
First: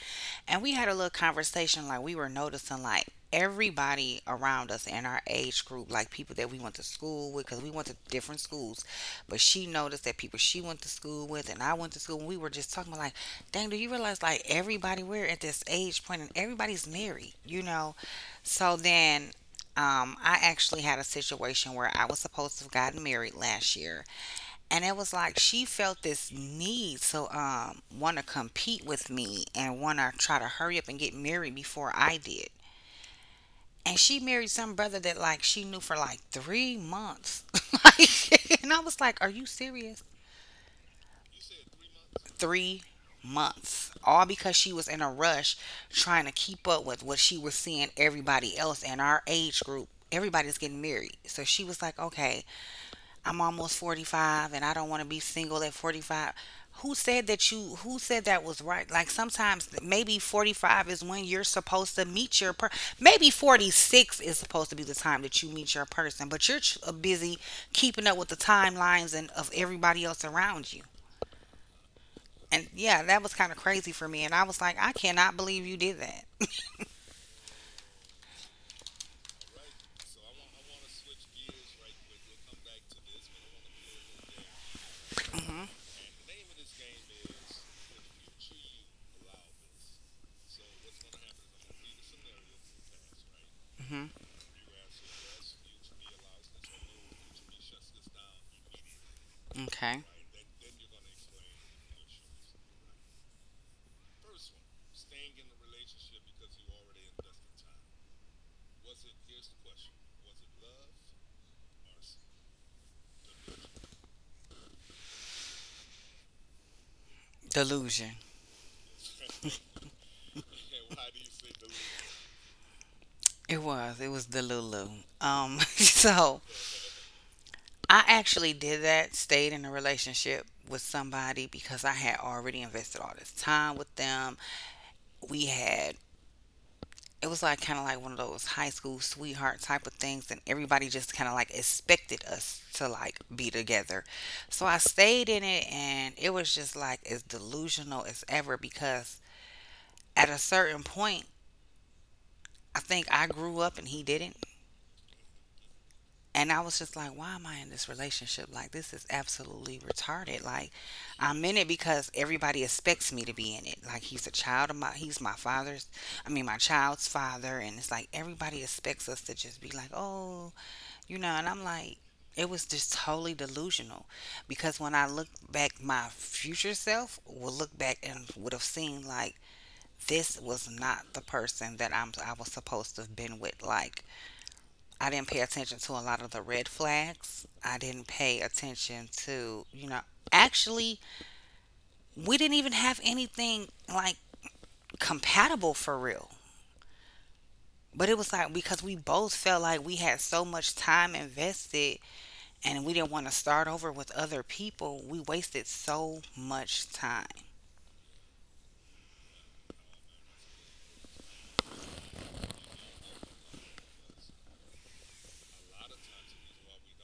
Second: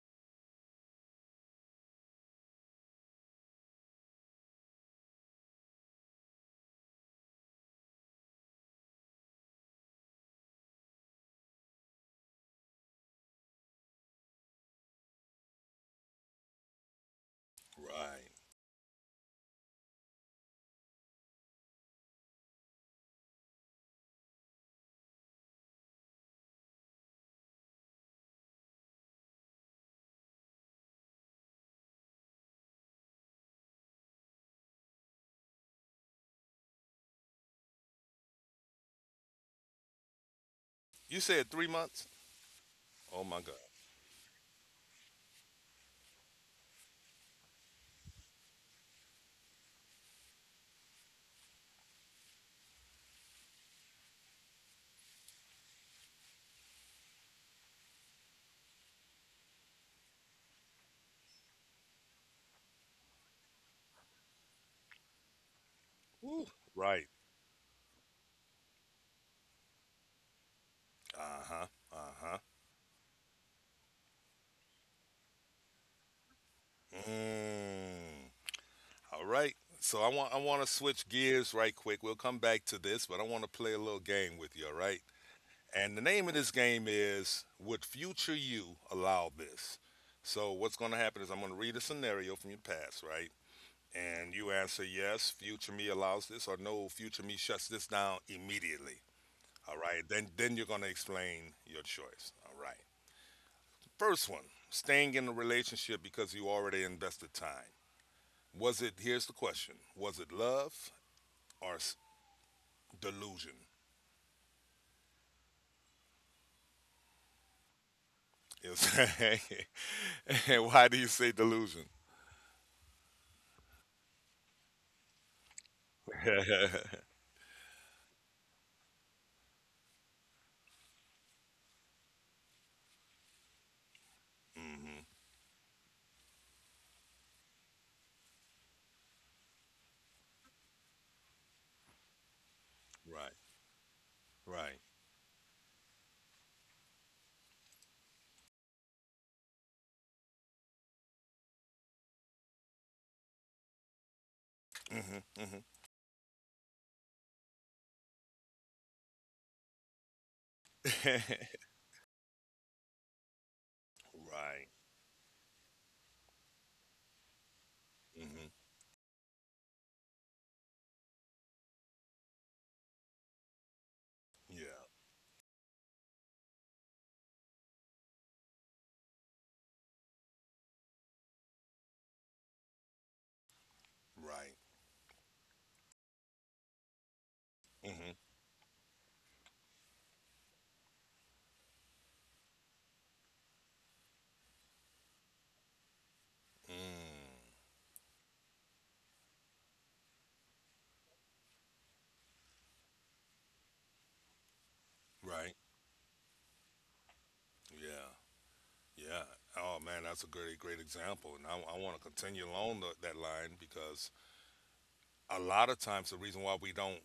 B: And we had a little conversation, like, we were noticing, like, everybody around us in our age group, like people that we went to school with, because we went to different schools. But she noticed that people she went to school with and I went to school, and we were just talking about, like, dang, do you realize, like, everybody, we're at this age point and everybody's married, you know?
A: right.
B: So then I actually had a situation where I was supposed to have gotten married last year, and it was like she felt this need to want to compete with me and want to try to hurry up and get married before I did. And she married some brother that, like, she knew for like 3 months. Like, and I was like, "Are you serious?
A: You said 3 months.
B: Three
A: Oh my God.
B: months? All because she was in a rush trying to keep up with what she was seeing, everybody else in our age group. Everybody's getting married, so she was like, "Okay, I'm almost 45 and I don't want to be single at 45. Who said that, you, who said that was right? Like, sometimes maybe 45 is when you're supposed to meet your per, maybe 46 is supposed to be the time that you meet your person,
A: Woo.
B: but you're
A: Right.
B: busy keeping up with the timelines and of everybody else around you.
A: Uh huh. Uh huh.
B: And yeah, that was kind of crazy for me, and I was like, I cannot believe you did that.
A: Mm. All right. So I want to switch gears right quick. We'll come back to this, but I want to play a little game with you. All right. And the name of this game is Would Future You Allow This? So what's going to happen is I'm going to read a scenario from your past, right?
B: Mhm.
A: And you answer yes, future me allows this, or no, future me shuts this down immediately. All right.
B: Okay.
A: Then you're going to explain your choice. All right. First one, staying in a relationship because you already invested time. Was it, here's the question, was it love or delusion?
B: Delusion.
A: Is, and why do you say delusion?
B: It was. It was the Lulu. So
A: Hmm.
B: I actually did that, stayed in a relationship with somebody because I had already invested all this time with them. We had it was like kind of like one of those high school sweetheart type of things, and everybody just kind of like expected us to like
A: Right,
B: be together. So I
A: right.
B: stayed in it, and it was just like as delusional as ever because at a certain point I think I grew up and he didn't.
A: Hmm. Hmm.
B: And I was just like, why am I in this relationship? Like, this is absolutely retarded. Like, I'm in it because everybody expects me to be in it. Like, he's a
A: Right.
B: child of my, he's my father's, I mean, my child's father. And it's like,
A: Hmm.
B: everybody expects us to just be like, oh, you know, and I'm like, it was just totally delusional because
A: Yeah,
B: when I look back, my future self will look back and would have seen like this was not the person that I was supposed to have been with. Like,
A: right.
B: I didn't pay attention to a lot of the red flags. I didn't
A: Hmm.
B: pay attention to, you know, actually, we didn't even have anything like compatible for real.
A: Mm,
B: But it was like because we both felt like we had so much time invested, and we didn't want to start over with other people, we
A: right.
B: wasted so much time.
A: Yeah, yeah. Oh, man, that's a great, great example. And I want to continue along that line because a lot of times the reason why we don't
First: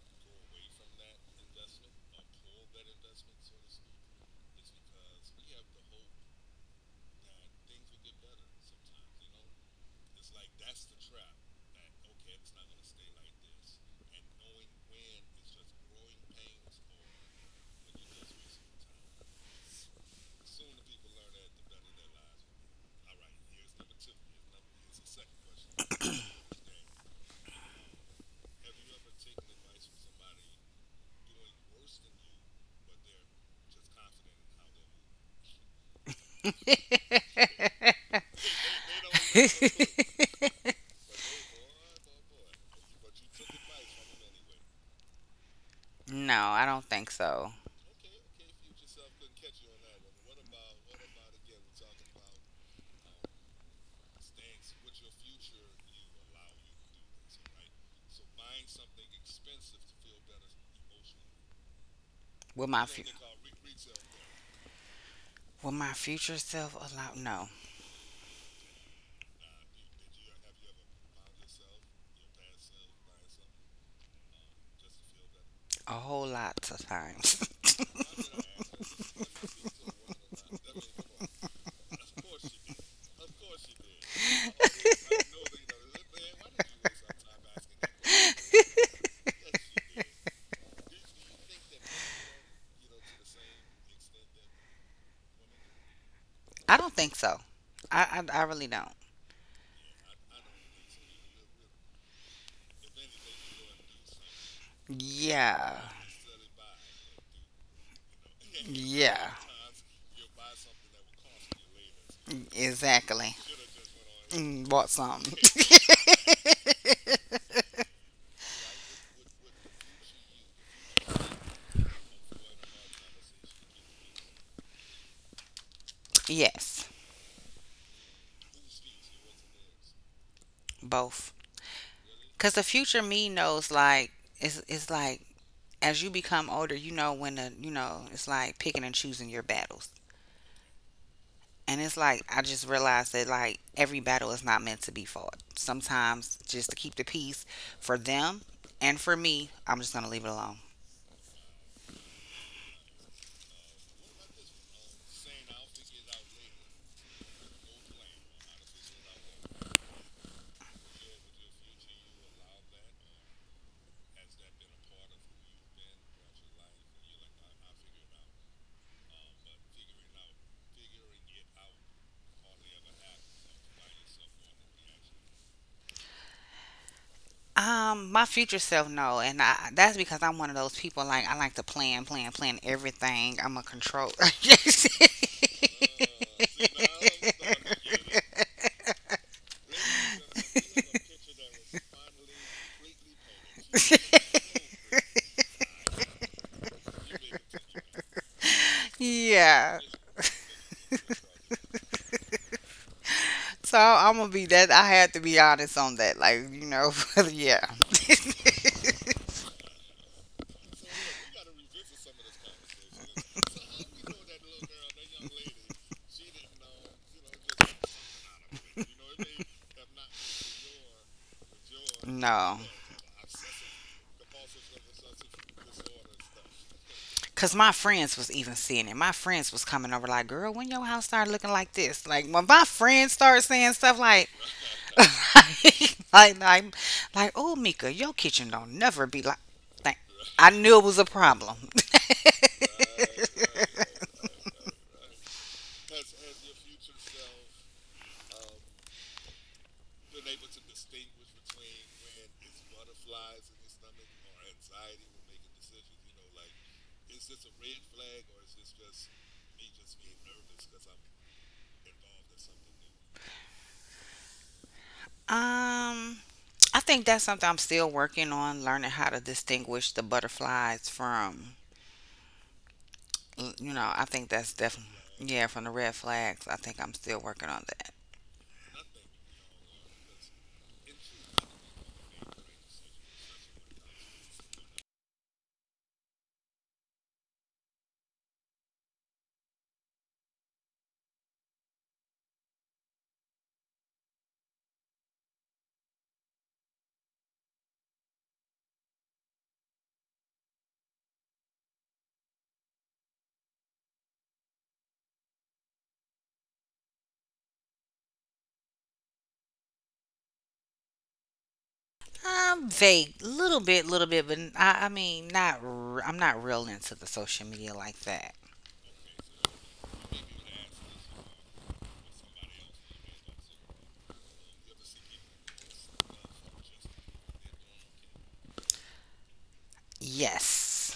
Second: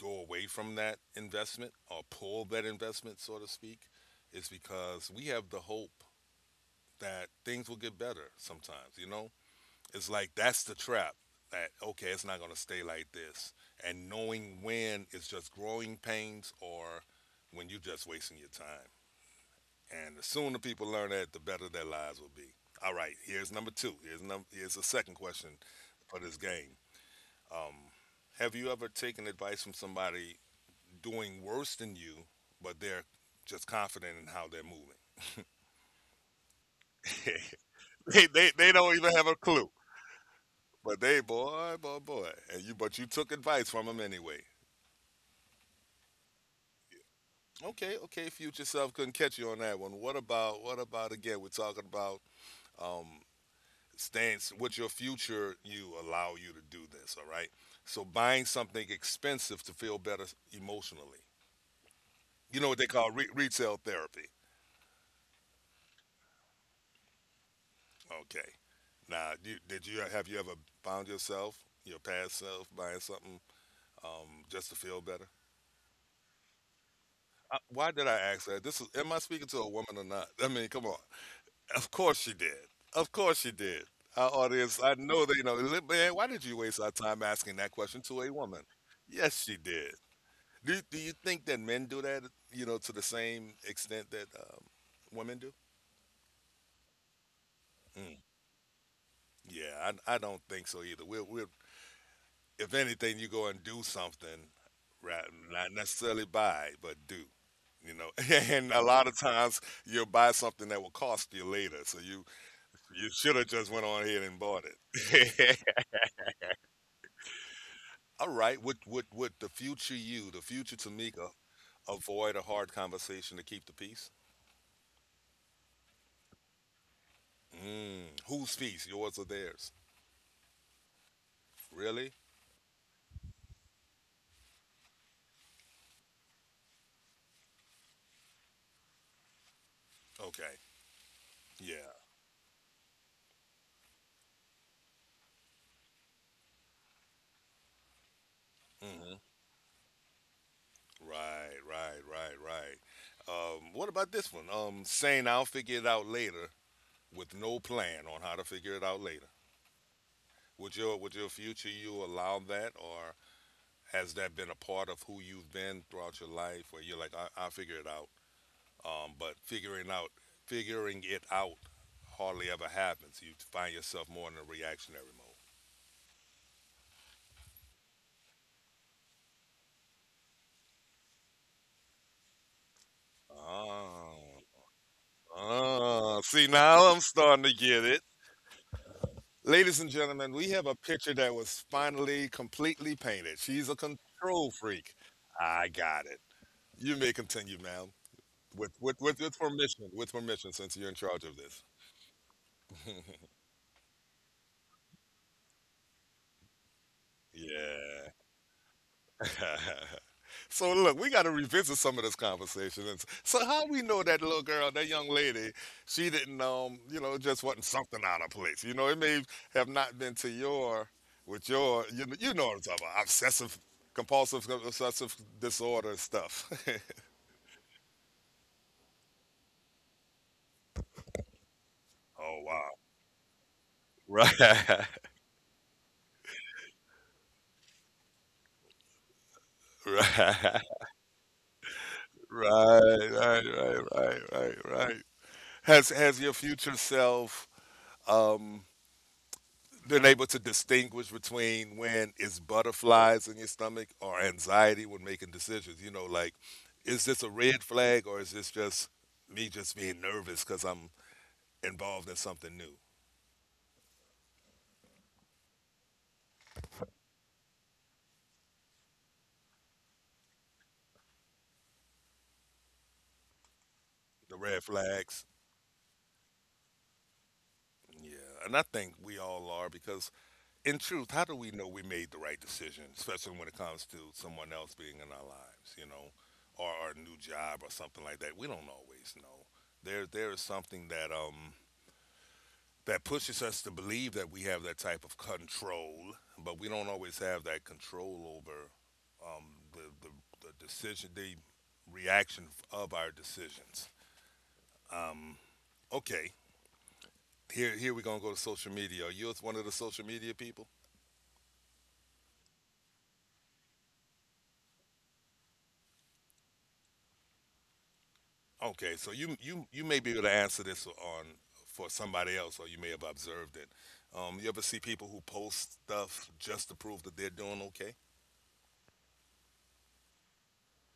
A: go away from that investment or pull that investment, so to speak, is because we have the hope that things will get better sometimes, you know? It's like that's the trap that, okay, it's not going to stay like this. And knowing when it's just growing pains or when you're just wasting your time. And the sooner people learn that, the better their lives will be. All right, here's number two. Here's the second question for this game. Um, have you ever taken advice from somebody doing worse than you, but they're just confident in how they're moving? They don't even have a clue, but they boy, boy, boy, and you took advice from them anyway.
B: No, I don't think so.
A: Okay, okay, future self couldn't catch you on that one. What about again? We're talking about um stance with your future you allow you to do this, all right? So buying something expensive to feel better emotionally. You know
B: With
A: what they
B: my fu-
A: call retail therapy.
B: with my future self, a lot, no,
A: Okay. Now, did you have you ever found yourself, your past self, buying something just to feel better?
B: a whole lot of times.
A: Why did I ask that? This is, am I speaking to a woman or not? I mean, come on. Of course she did. Of course she did. Our audience, I know they know. Man, why did you waste our time asking that question to a woman? Yes, she did. Do you think that men do that, you know, to the same extent that women do?
B: I don't think so.
A: Mm.
B: I really don't.
A: Yeah, I don't think so either. We're if anything, you go and do something, right? Not
B: Yeah.
A: necessarily buy, but do. You know, and a lot of
B: Yeah.
A: times you'll buy something that will cost you later. So you
B: Exactly.
A: should have just went on ahead and bought
B: Mm, bought something.
A: it. All right, would the future you, the future Tamika, avoid a hard conversation to keep the peace?
B: Yes.
A: Mm, whose peace, yours or theirs?
B: Both.
A: Really?
B: Because the future me knows, like, it's like as you become older, you know when to, you know, it's like picking and choosing your battles.
A: Okay.
B: And
A: Yeah.
B: it's like, I just realized that, like, every battle is not meant to be fought. Sometimes, just to keep the peace for them and
A: Hmm.
B: for me, I'm just going to leave it alone.
A: Right, right, right, right. What about this one? Saying I'll figure it out later with no plan on how to figure it out later. Would your future you allow that, or has that been a part of who you've been throughout your life, where you're like, I'll figure it out. But figuring it out hardly ever happens. You find yourself more in a reactionary mode.
B: My future self, no, and I, that's because I'm one of those people, like, I like to plan, plan, plan everything. I'm a control.
A: Ah, ah. See, now I'm starting to get it. Ladies and gentlemen, we have a picture that was finally completely painted. She's a control freak. I got it. You may continue, ma'am. With with with with
B: Yeah.
A: permission, with permission, since you're in charge of this.
B: So I'm gonna be that. I had to be honest on that. Like, you know, yeah.
A: Yeah. So look, we got to revisit some of this conversation. And so how we know that little girl, that young lady, she didn't you know, just wasn't something out of place. You know, it may have not been to your with your you you know what
B: No.
A: I'm talking about, obsessive compulsive obsessive disorder stuff.
B: Cause my friends was even seeing it. My friends was coming over like, girl, when your house started looking like this? Like
A: Oh,
B: when my
A: wow.
B: friends started saying stuff like,
A: Right.
B: like, like, like, oh, Mika, your kitchen don't never be like. Like, I
A: Right.
B: knew it was a problem.
A: Right, right, right, right, right, right. Has your future self um, been able to distinguish between when it's butterflies in your stomach or anxiety when making decisions? You know, like, is this a red flag or is this just me just being nervous because I'm involved in something new?
B: um, I think that's something I'm still working on, learning how to distinguish the butterflies from. You know, I think
A: The
B: that's
A: red
B: definitely
A: flags.
B: yeah from the red flags. I think I'm still working on that.
A: Yeah, and I think we all are because, in truth, how do we know we made the right decision, especially when it comes to someone else being in our lives, you know, or our new job or something like that? We don't always know. There is something that that pushes us to believe that we have that type of control, but we don't always have that control over um the the, the decision, the reaction of our decisions. Okay, here here we're gonna go to social media. Are you one of the social media people?
B: I'm vague, little bit, but I mean, not. I'm not real into the social media like that.
A: Okay, so you may be able to answer this on for somebody else, or you may have observed it. You ever see people who post stuff just to prove that they're doing okay?
B: Yes,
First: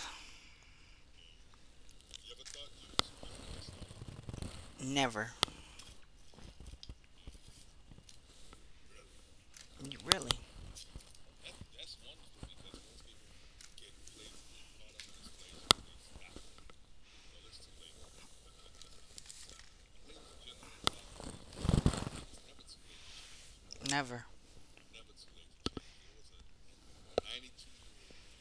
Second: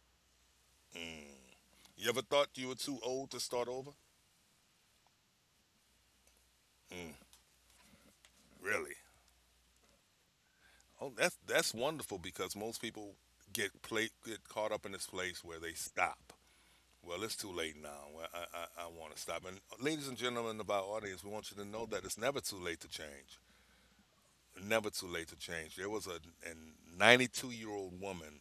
A: You ever thought you were too old to start over?
B: never.
A: Mm, really?
B: You really?
A: Oh, that's wonderful because most people get caught up in this place where they stop. Well, it's too late now. Well, I want to stop. And ladies and gentlemen of our audience, we want you to know that it's never too late to change.
B: Never.
A: Never too late to change. There was a 92-year-old woman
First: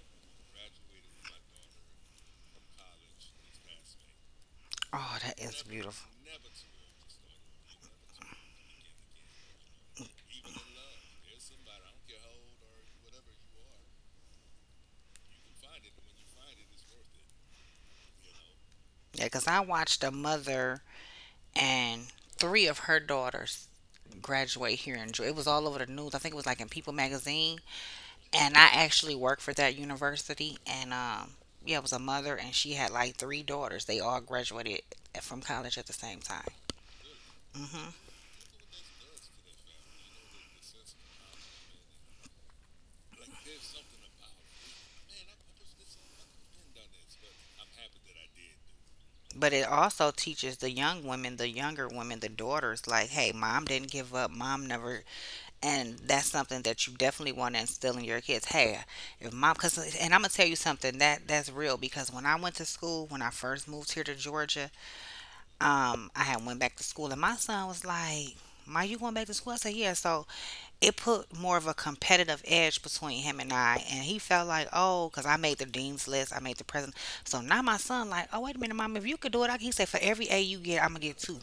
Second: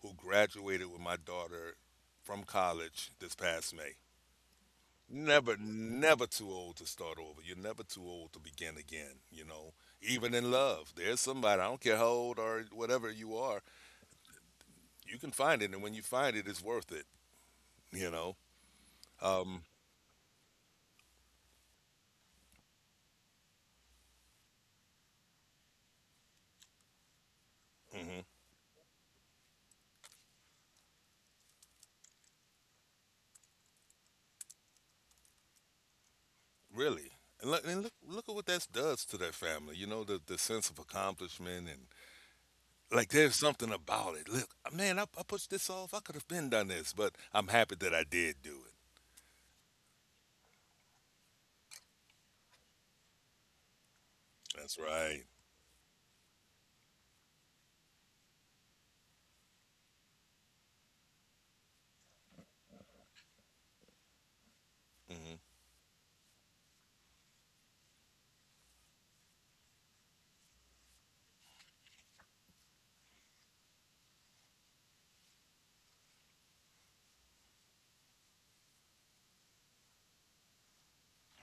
A: who graduated with my daughter from college this past May.
B: Oh, that
A: Never,
B: is beautiful.
A: never too old to start over. You're never too old to begin again, you know. Even in love, there's somebody, I don't care how old or whatever you are, you can find it. And when you find it, it's worth it, you know.
B: Yeah, because I
A: Um,
B: watched a mother and three of her daughters graduate here in Georgia. It was all over the news. I think it was like in People magazine.
A: mhm.
B: And I actually worked for that university. And yeah, it was a mother, and she had like three daughters. They all graduated from college at the same time.
A: Really. And look,
B: Hmm.
A: look at what that does to that family, you know, the sense of accomplishment and like there's something about it. Look, man, I pushed this off. I could have been done this, but I'm happy that I did do it.
B: But it also teaches the young women, the younger women, the daughters, like, hey, mom didn't give up. Mom
A: That's
B: never,
A: right.
B: and that's something that you definitely want to instill in your kids. Hey, if mom, cause, and I'm gonna tell you something that that's real because when I went to school, when I first moved here to Georgia,
A: Mm-hmm.
B: I had went back to school and my son was like, "Ma, you going back to school?" I said, "Yeah." So it put more of a competitive edge between him and I, and he felt like, "Oh, cause I made the dean's list, I made the president." So now my son like, "Oh, wait a minute, mom, if you could do it, I," he said, "For every A you get, I'm gonna get two."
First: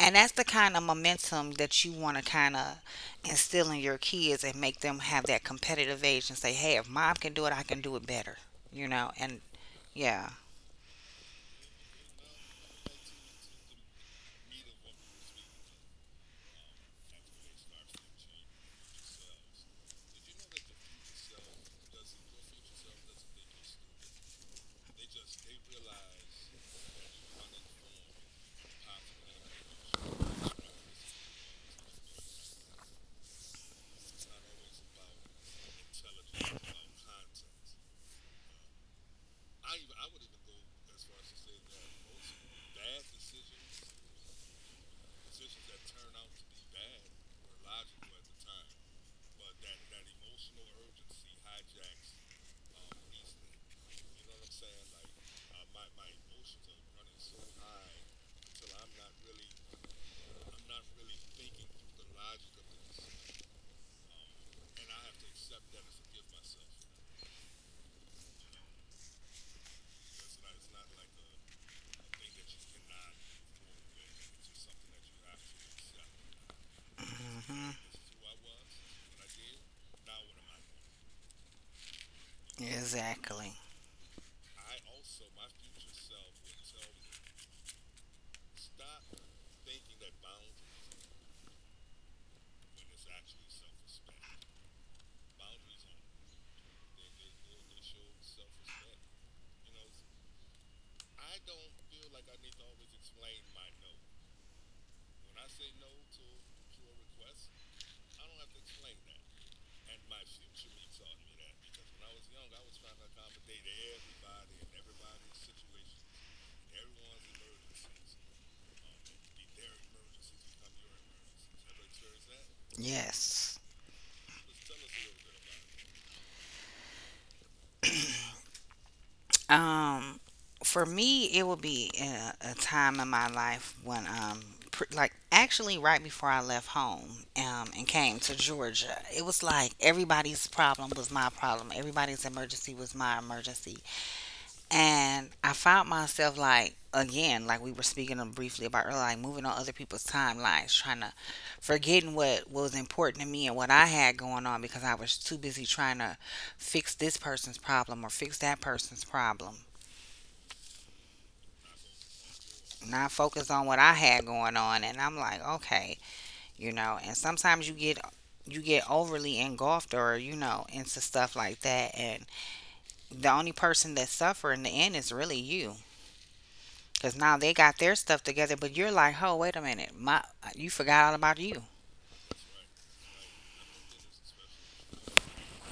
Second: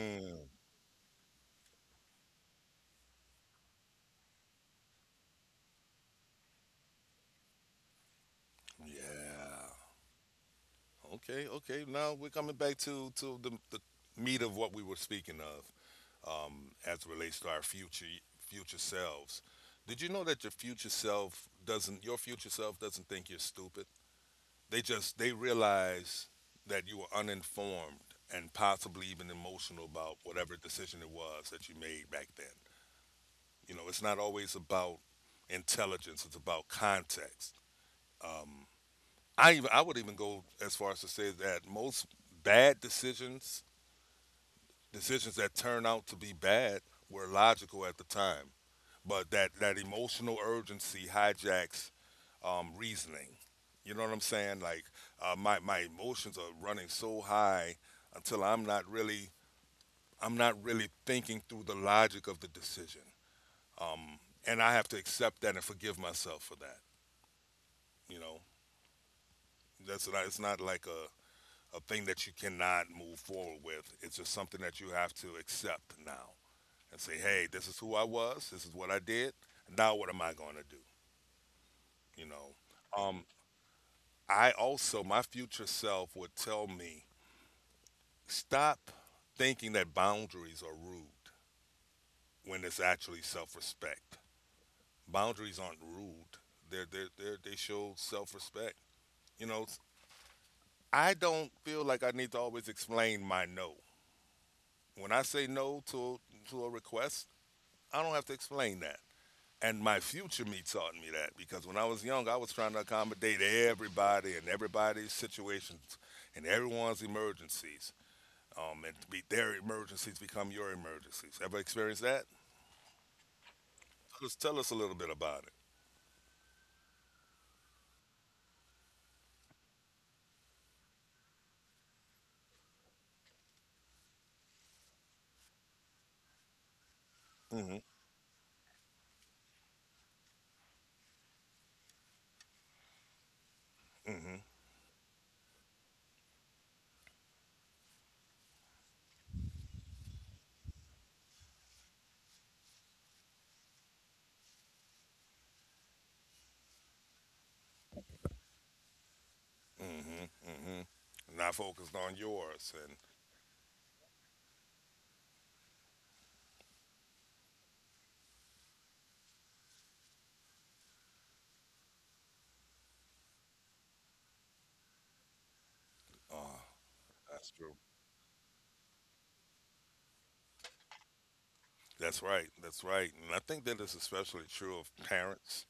B: And that's the kind of momentum that you want to kind of instill in your kids and make them have that competitive edge and say, hey, if mom can do it, I can do it better. You know, and
A: Yeah.
B: yeah,
A: Okay. Okay. Now we're coming back to the meat of what we were speaking of, as it relates to our future selves. Did you know that your future self doesn't think you're stupid? They just they realize that you were uninformed and possibly even emotional about whatever decision it was that you made back then. You know, it's not always about intelligence; it's about context. Um, I would even go as far as to say that most bad decisions, decisions that turn out to be bad, were logical at the time, but that emotional urgency hijacks reasoning. You know what I'm saying? Like my emotions are running so high until I'm not really thinking through the logic of the decision, and I have to accept that and forgive myself for that. You know, that's not it's not like a thing that you cannot move forward with. It's just something that you have to accept now and say, hey,
B: mhm,
A: this is who I was. This is what I did. Now, what am I going to do? You know, um,
B: exactly.
A: I also, my future self would tell me, stop thinking that boundaries are rude when it's actually self respect. Boundaries aren't rude, they show self respect. You know, I don't feel like I need to always explain my no. When I say no to a request, I don't have to explain that. And my future me taught me that because when I was young, I was trying to accommodate everybody and everybody's situations and everyone's emergencies. And be, their emergencies become your emergencies. Ever experienced that?
B: Yes.
A: Just tell us a little bit about it.
B: Um, for me, it would be a time in my life when, like actually right before I left home
A: Mm-hmm.
B: and came to Georgia, it was like everybody's problem was my problem. Everybody's emergency was my emergency.
A: Mm-hmm.
B: And I found myself like again, like we were speaking of briefly about earlier, like moving on other people's timelines, trying to forgetting what was important to me and what I had going on because I was too busy trying to fix this person's problem or fix that person's problem.
A: Mm-hmm. Mm-hmm. Not focused on yours. And
B: Not focus on what I had going on and I'm like, okay, you know, and sometimes you get overly engulfed or, you know, into stuff like that and the only person that's suffering in the end is really you.
A: uh,
B: Cause now they
A: that's true.
B: got their stuff together, but you're like, oh, wait a minute, my, you forgot all about you.
A: That's right. That's right. And I think that is especially true of parents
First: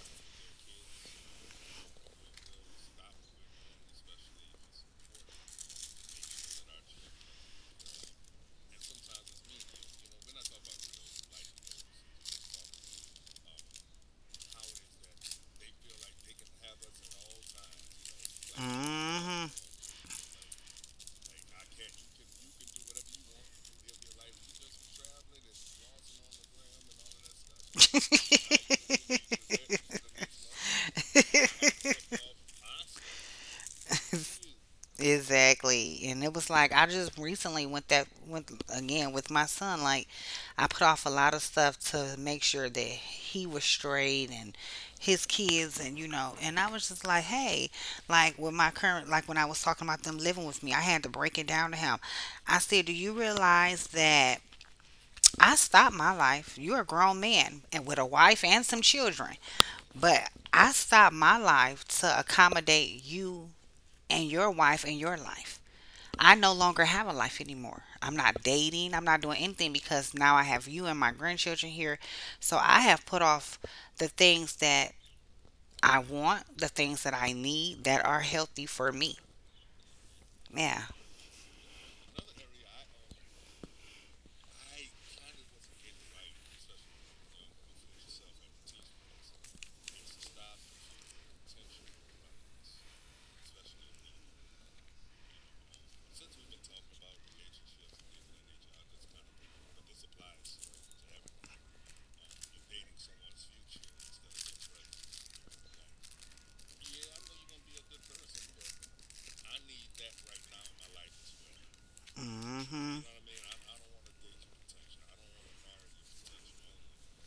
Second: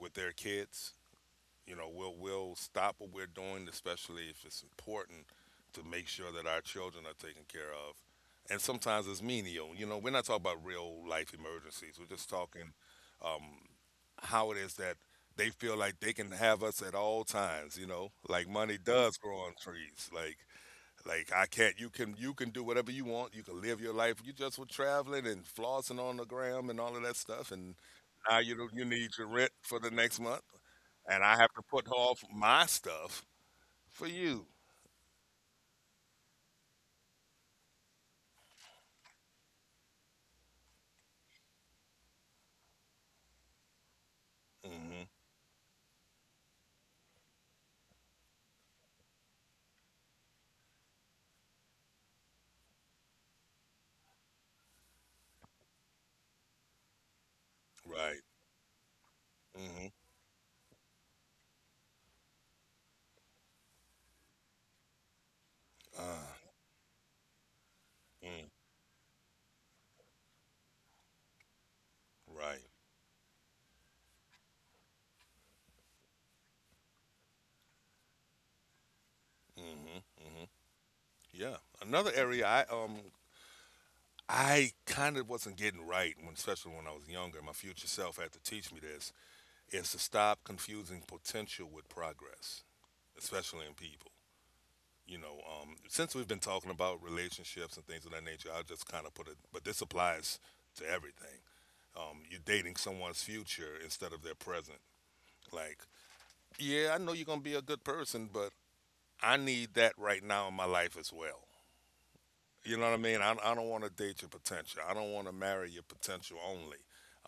A: with their kids. You know, we'll stop what we're doing, especially if it's important to make sure that our children are taken care of. And sometimes it's menial. You know, we're not talking about real life emergencies. We're just talking um, how it is that they feel like they can have us at all times. You know, like money does grow
B: Hmm.
A: on trees. Like I can't. You can do whatever you want. You can live your life. You just were traveling and flossing on the gram and all of that stuff. And now you don't, you need your rent for the next month and I have to put off my stuff for you.
B: Exactly. And it was like I just recently went again with my son. Like I put off a lot of stuff to make sure that he was straight and
A: Hmm.
B: his kids and you know and I was just like, hey, like with my current like when I was talking about them living with me, I had to break it down to him. I said, do you realize that I stopped my life. You're a grown man and with a
A: Right.
B: wife and some children.
A: Hmm.
B: But I stopped my life to accommodate you and your wife and your life.
A: Uh,
B: I no longer have a life anymore. I'm not
A: mm,
B: dating. I'm not doing anything because now I have you and my grandchildren here. So
A: right.
B: I have put off the things that I want, the things that I need that are healthy for me.
A: Hmm. Hmm.
B: Yeah.
A: Yeah. Another area I kind of wasn't getting right when, especially when I was younger. My future self had to teach me this: is to stop confusing potential with progress, especially in people. You know, since we've been talking about relationships and things of that nature, I'll just kind of put it. But this applies to everything. You're dating someone's future instead of their present. Like, yeah, I know you're gonna be a good person, but I need that right now in my life as well. You know what I
B: Hmm.
A: mean? I don't want to date your potential. I don't want to marry your potential only.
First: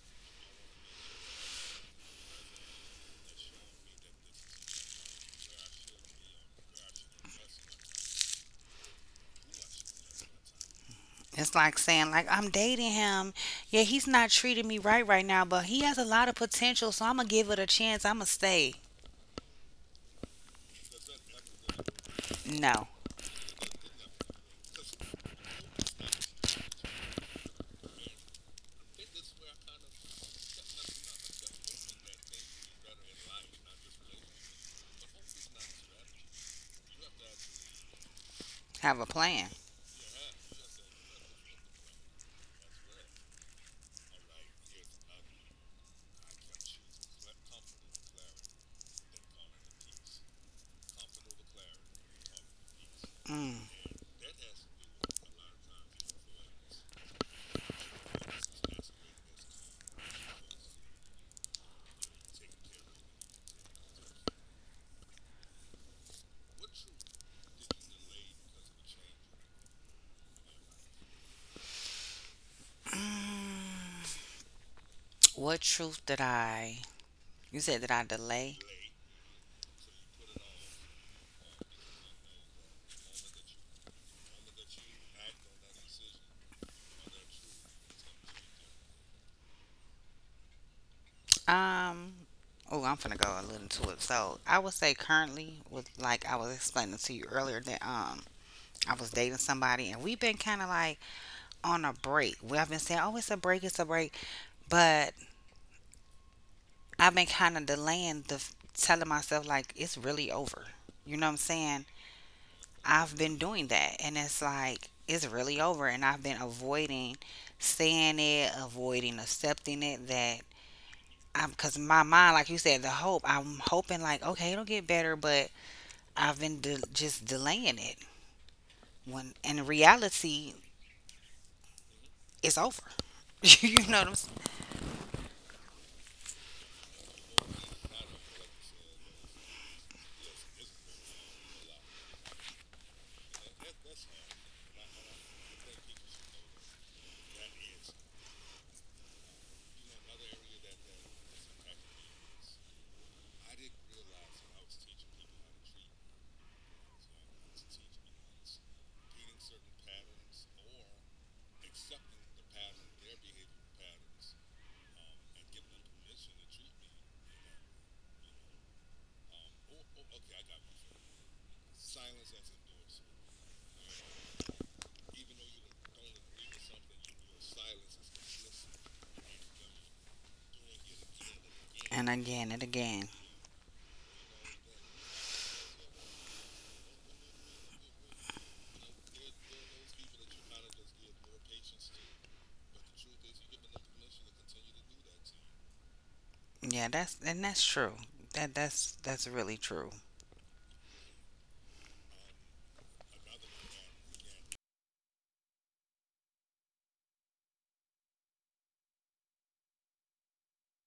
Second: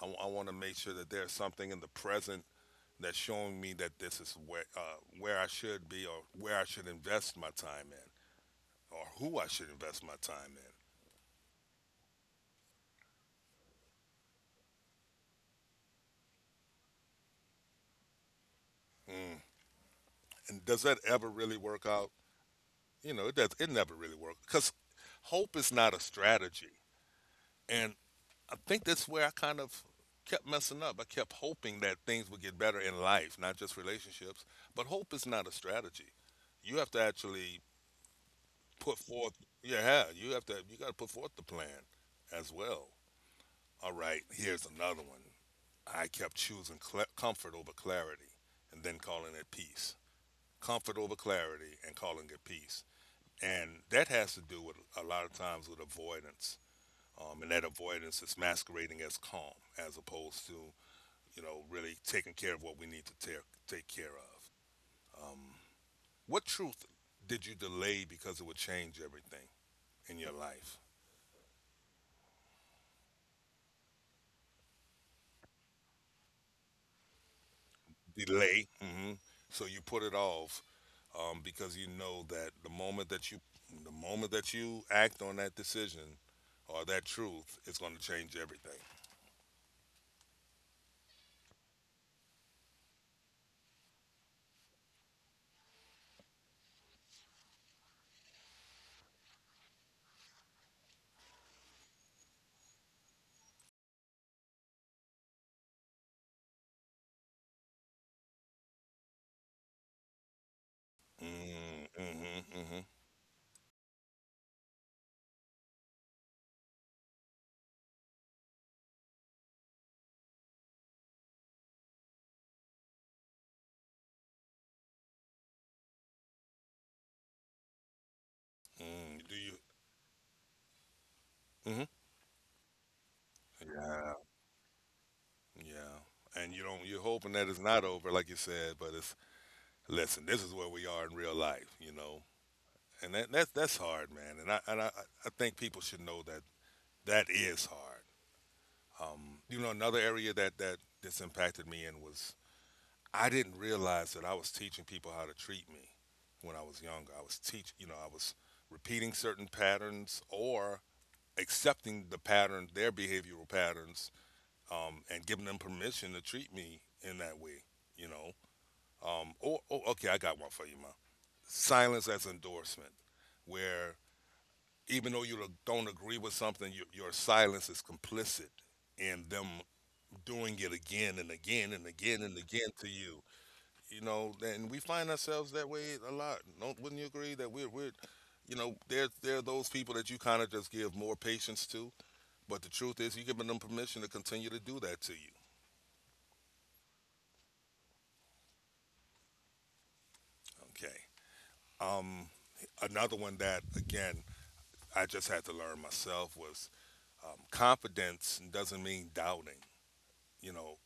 A: I want to make sure that there's something in the present that's showing me that this is where I should be or where I should invest my time in or who I should invest my time in.
B: It's like saying like I'm dating him. Yeah, he's not treating me right right now, but he has a lot of potential, so I'm gonna give it a chance. I'm gonna stay.
A: And does that ever really work out?
B: No,
A: You know, it does. It never really works because hope is not a strategy. And I think that's where I kind of kept messing up. I kept hoping that things would get better in life, not just relationships. But hope is not a strategy. You have to actually
B: have
A: put
B: a
A: forth.
B: plan.
A: Yeah, yeah, you have to. You got to put forth the plan as well. All right, here's another one. I kept choosing comfort over clarity, and then calling it peace. Comfort over clarity, and calling it peace.
B: Mm.
A: And that has to do with a lot of times with avoidance. And that avoidance is masquerading as calm as opposed to, you know, really taking care of what we need to take care of. What truth did you delay because it would change everything in your life?
B: What truth did I? You said that I delay.
A: Delay. So you put it off because you know that the moment that you the moment that you act on that decision or that truth, it's going to change everything.
B: Um. Oh, I'm gonna go a little to it. So I would say currently, with like I was explaining to you earlier, that I was dating somebody and we've been kind of like on a break. Well, I've been saying, oh, it's a break, but I've been kind of delaying the telling myself like it's really over. You know what I'm saying?
A: Mm, hmm.
B: I've been doing that, and it's like it's really over, and I've been avoiding saying it, avoiding accepting it. That I'm because my mind, like you said, the hope. I'm hoping like okay, it'll get better, but I've been just delaying it. When
A: Do
B: in reality,
A: you?
B: it's over.
A: Hmm.
B: You know what I'm
A: Yeah.
B: saying?
A: Yeah. And you don't, you're hoping that it's not over, like you said, but it's, listen, this is where we are in real life, you know. And that's hard, man. I think people should know that that is hard. You know, another area that, this impacted me in was I didn't realize that I was teaching people how to treat me when I was younger. I was teach You know, I was repeating certain patterns or accepting the pattern, their behavioral patterns, and giving them permission to treat me in that way, you know. Oh, okay, I got one for you, Mom. Silence as endorsement, where even though you don't agree with something, your silence is complicit in them doing it again and again and
B: And
A: again and
B: again and
A: again to
B: again.
A: you. You know, and we find ourselves that way a lot. Don't, wouldn't you agree that we're you know, there are those people that you kind of just give more patience to, but the truth is you're giving them permission to continue to do that to you.
B: Yeah, that's and that's true. That's really true.
A: Okay. Um, another one that, again, I just had to learn myself was, confidence doesn't mean doubting. You know,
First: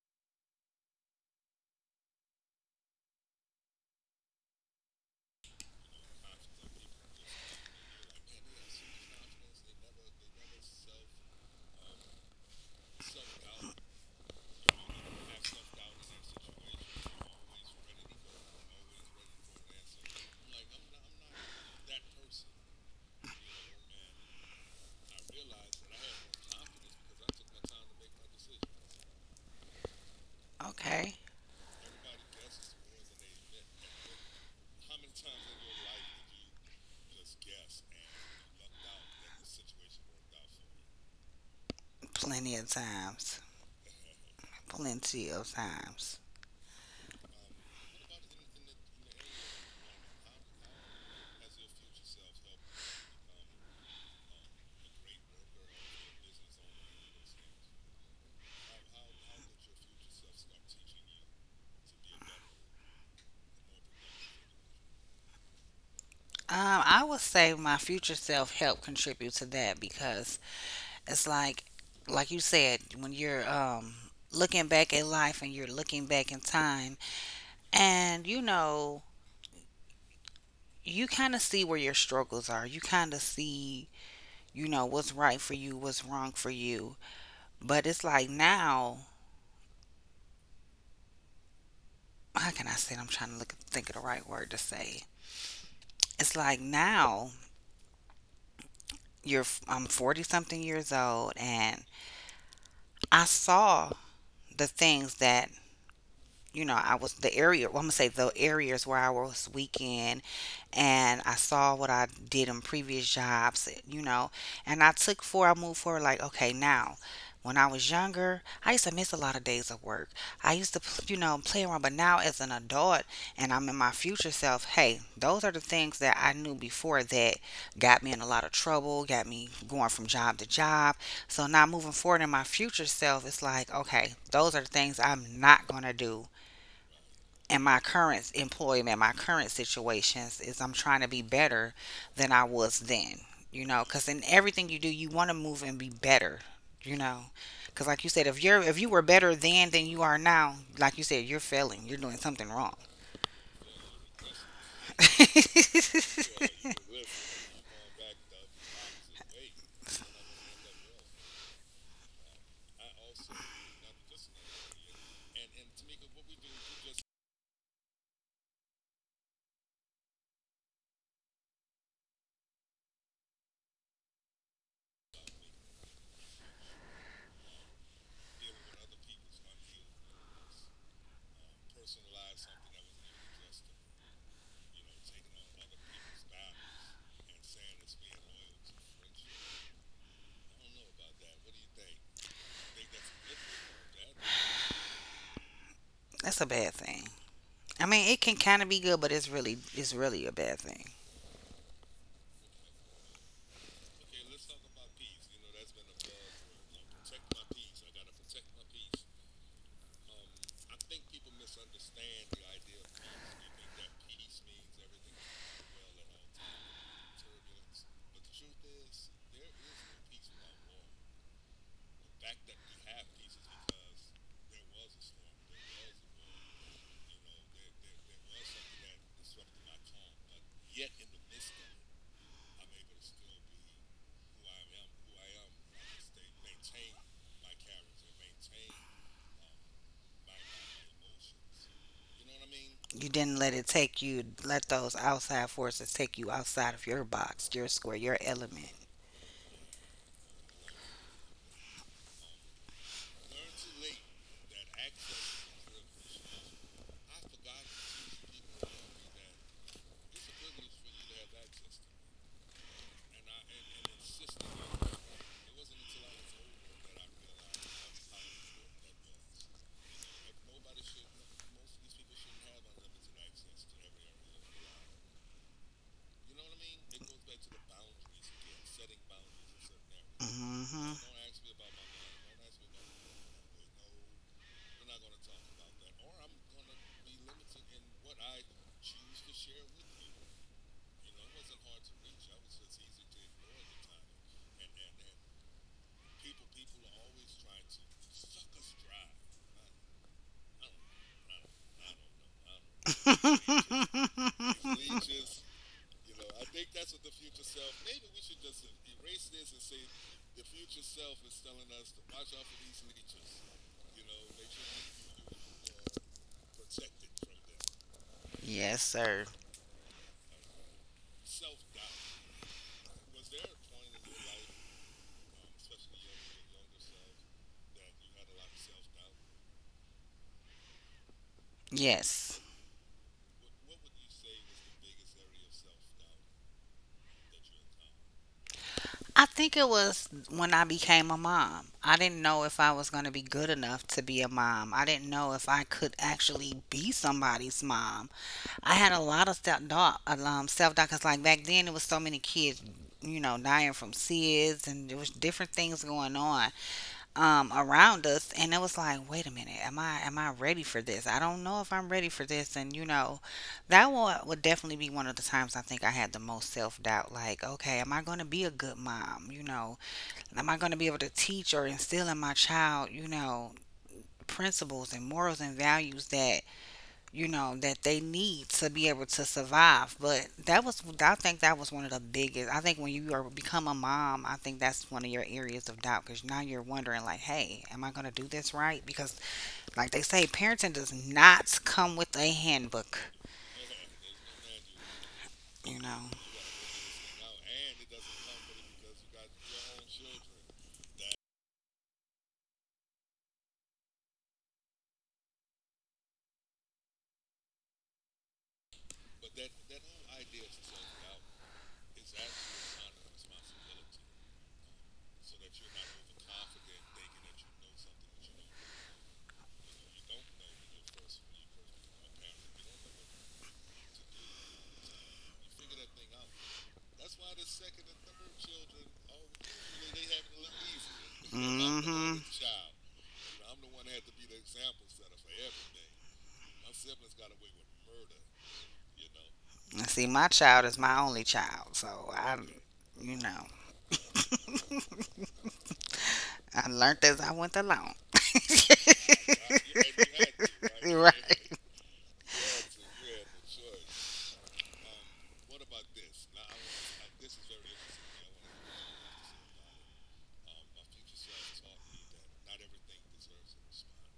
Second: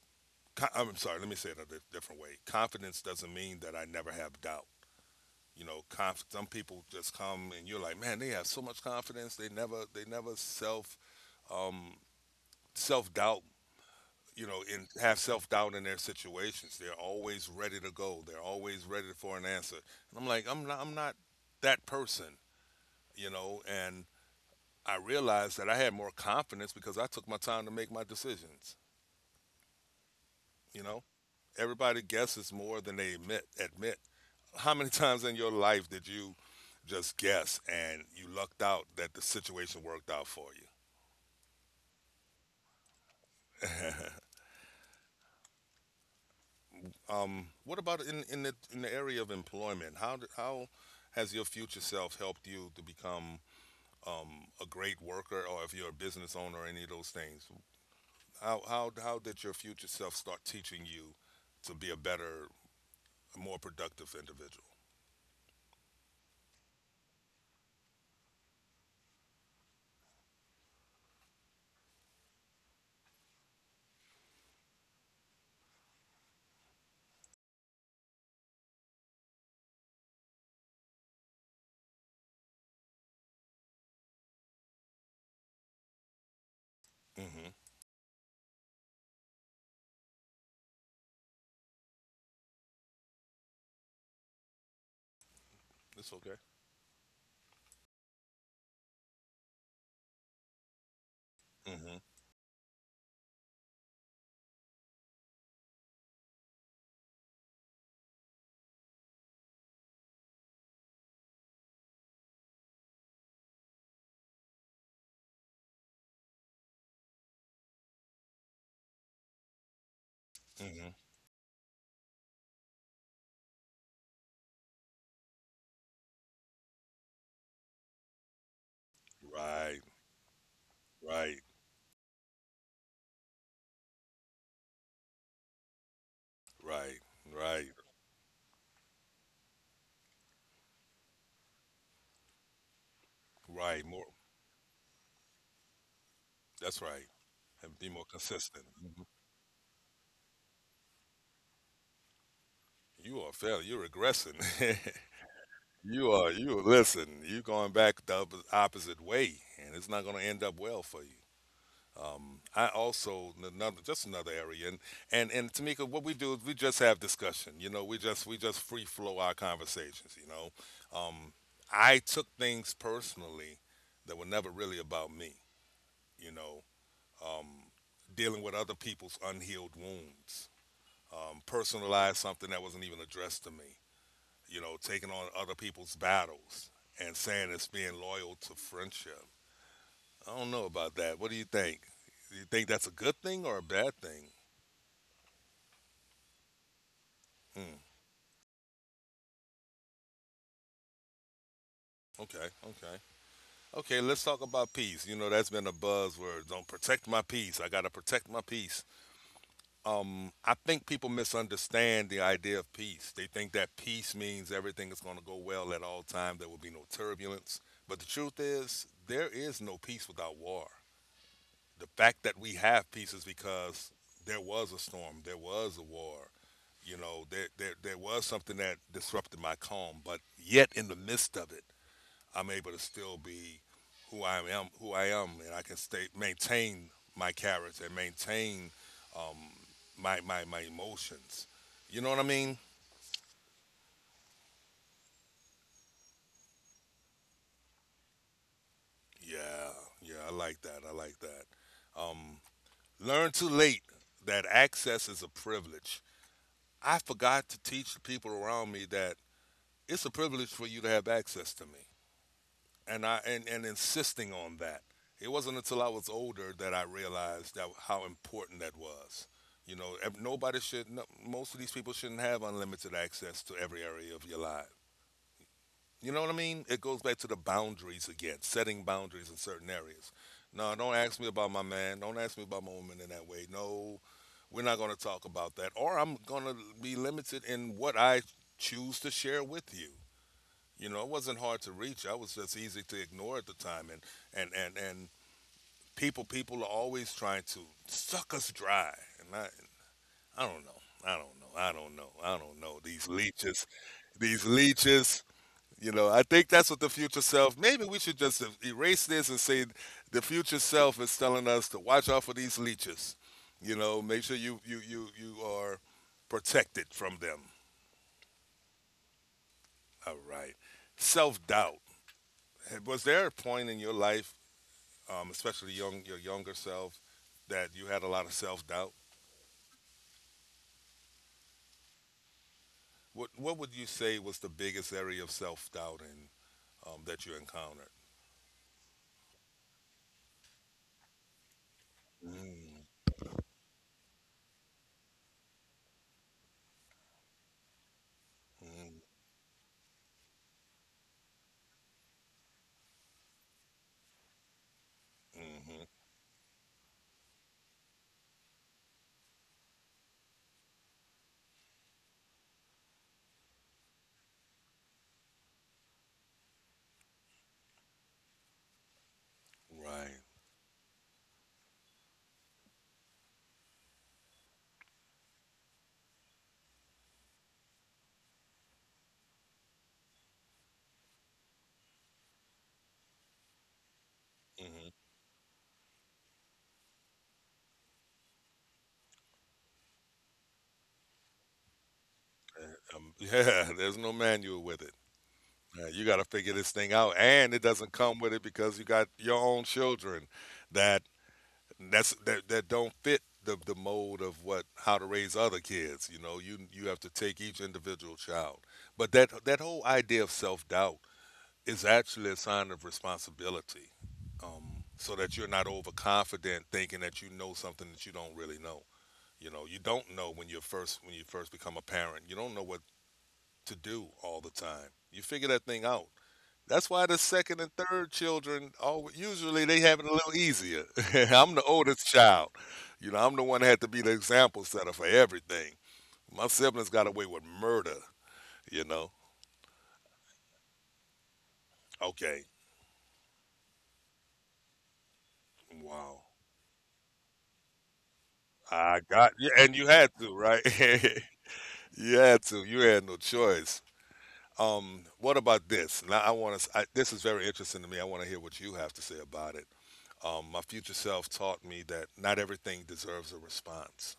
A: I'm sorry. Let me say it a different way. Confidence doesn't mean that I never have doubt. You know, some people just come and you're like, man, they have so much confidence. They never um, self doubt. You know, and have self doubt in their situations. They're always ready to go. They're always ready for an answer. And I'm like, I'm not that person. You know, and I realized that I had more confidence because I took my time to make my decisions. You know.
B: Okay.
A: Everybody guesses more than they admit. How many times in your life did you just guess and you lucked out that the situation worked out for you?
B: Plenty of times. Plenty of times.
A: What about in, in the area of employment? How has your future self helped you to become, a great worker, or if you're a business owner, or any of those things? How did your future self start teaching you to be a better, more productive individual?
B: I would say my future self helped contribute to that because it's like you said, when you're looking back at life and you're looking back in time, and you know, you kind of see where your struggles are. You kind of see, you know, what's right for you, what's wrong for you.
A: Hmm.
B: But it's like now, how can I say? It? I'm trying to look, think of the right word to say.
A: It's okay.
B: It's like now you're, I'm 40 something years old,
A: mm
B: and
A: hmm
B: I saw the things that you know I was the area. Well, I'm gonna say the areas where I was weak in and I saw what I did in previous jobs, you know, and I moved forward like, okay, now when I was younger, I used to miss a lot of days of work. I used to,
A: mm
B: you know, play around, but now as an adult and I'm in my future self, hey, those are the things that I knew before that got me in a lot of trouble, got
A: hmm
B: me
A: Right,
B: going from job to job.
A: right.
B: So now moving forward in my future self, it's like, okay, those are the things I'm not going to do
A: Right,
B: and
A: right,
B: my current employment, my current situations is I'm trying to be better than I was then. You know,
A: right. More.
B: because in everything you do, you want to move and be better.
A: That's
B: You
A: right.
B: know,
A: And
B: because
A: be
B: like
A: more
B: you said, if
A: consistent.
B: you're if you were better then than you are now, like you said, you're failing. You're doing something wrong.
A: You are failing. You're regressing. You are. You listen. You're going back the opposite way, and it's not going to end up well for you. I also, another just another area, and, Tamika, what we do is we just have discussion. You know, we just free flow our conversations. You know, um, I took things personally that were never really about me. You know, um, dealing with other people's unhealed wounds, personalize something that wasn't even addressed to me. You know, taking on other people's battles and saying it's being loyal to friendship. I don't know about that. What do you think? Do you think that's a good thing or a bad thing?
B: That's a bad thing.
A: Hmm.
B: I mean, it can kind of be good, but it's really a bad thing.
A: Okay. Okay. Okay. Let's talk about peace. You know, that's been a buzzword. Don't protect my peace. I gotta protect my peace. I think people misunderstand the idea of peace. They think that peace means everything is going to go well at all time. There will be no turbulence. But the truth is, there is no peace without war. The fact that we have peace is because there was a storm, there was a war. You know, there was something that disrupted my calm. But yet, in the midst of it, I'm able to still be who I am, and I can stay maintain my character and maintain my emotions. You know what I mean?
B: You didn't let it take you, let those outside forces take you outside of your box, your square, your element.
A: Yeah, yeah, I like that. I like that. Um, learn too late that access is a privilege. I forgot to teach the people around me that it's a privilege for you to have access to me, and insisting on that. It wasn't until I was older that I realized that how important that was. You know, nobody should. No, most of these people shouldn't have unlimited access to every area of your life. You know what I mean? It goes back to the boundaries again, setting boundaries in certain areas. No,
B: Hmm.
A: don't ask me about my man. Don't ask me about my woman in that way. No, we're not going to talk about that. Or I'm going to be limited in what I choose to share with you. You know, it wasn't hard to reach. I was just easy to ignore at the time. And people, are always trying to suck us dry. And I, I don't know. I don't know. These leeches, these leeches. You know, I think that's what the future self. Maybe we should just erase this and say the future self is telling us to watch out for these leeches. You know, make sure you are protected from them.
B: Yes, sir.
A: All right. Self doubt. Was there a point in your life, especially young your younger self, that you had a lot of self doubt?
B: Yes.
A: What would you say was the biggest area of self doubting, that you encountered?
B: I think it was when I became a mom. I didn't know if I
A: Mm.
B: was going to be good enough to be a mom. I didn't know if I could actually be somebody's mom. I had
A: mm,
B: a lot of self doubt. Self doubt because like back then it was so many kids, you know, dying from SIDS and there was different things
A: hmm
B: going on. Um, around us and it was like wait a minute am I ready for this I don't know if I'm ready for this and you know that would definitely be one of the times I think I had the most self-doubt like okay am I going to be a good mom you know
A: Right.
B: am I going to be able to teach or instill in my child you know principles and morals and values that you know, that they need to be able to survive. But that was, I think that was one of the biggest. I think when you are become a mom, I think that's
A: Mm-hmm.
B: one of your areas of doubt because now you're wondering, like, hey, am I going to do this right? Because, like they say, parenting does not come with a handbook,
A: Yeah, there's no manual with it.
B: you know.
A: You got to figure this thing out, and it doesn't come with it because you got your own children that that don't fit the mold of what how to raise other kids. You know, you have to take each individual child. But that that whole idea of self doubt is actually a sign of responsibility, so that you're not overconfident thinking that you know something that you don't really know. You know, you don't know when you're first when you first become a parent. You don't know what to do all the time. You figure that thing out. That's why the second and third children, all, usually they have it a little easier. I'm the oldest
B: Mm-hmm.
A: child. You know, I'm the one that had to be the example setter for everything. My siblings got away with murder, you know?
B: See, my child is my only child, so
A: Okay,
B: I'm, you know.
A: wow.
B: I learned as I went along.
A: I got you. And you had to, right?
B: Right.
A: You had to. You had no choice. What about this? Now, I want to. This is very interesting to me. I want to hear what you have to say about it. My future self taught me that not everything deserves a response.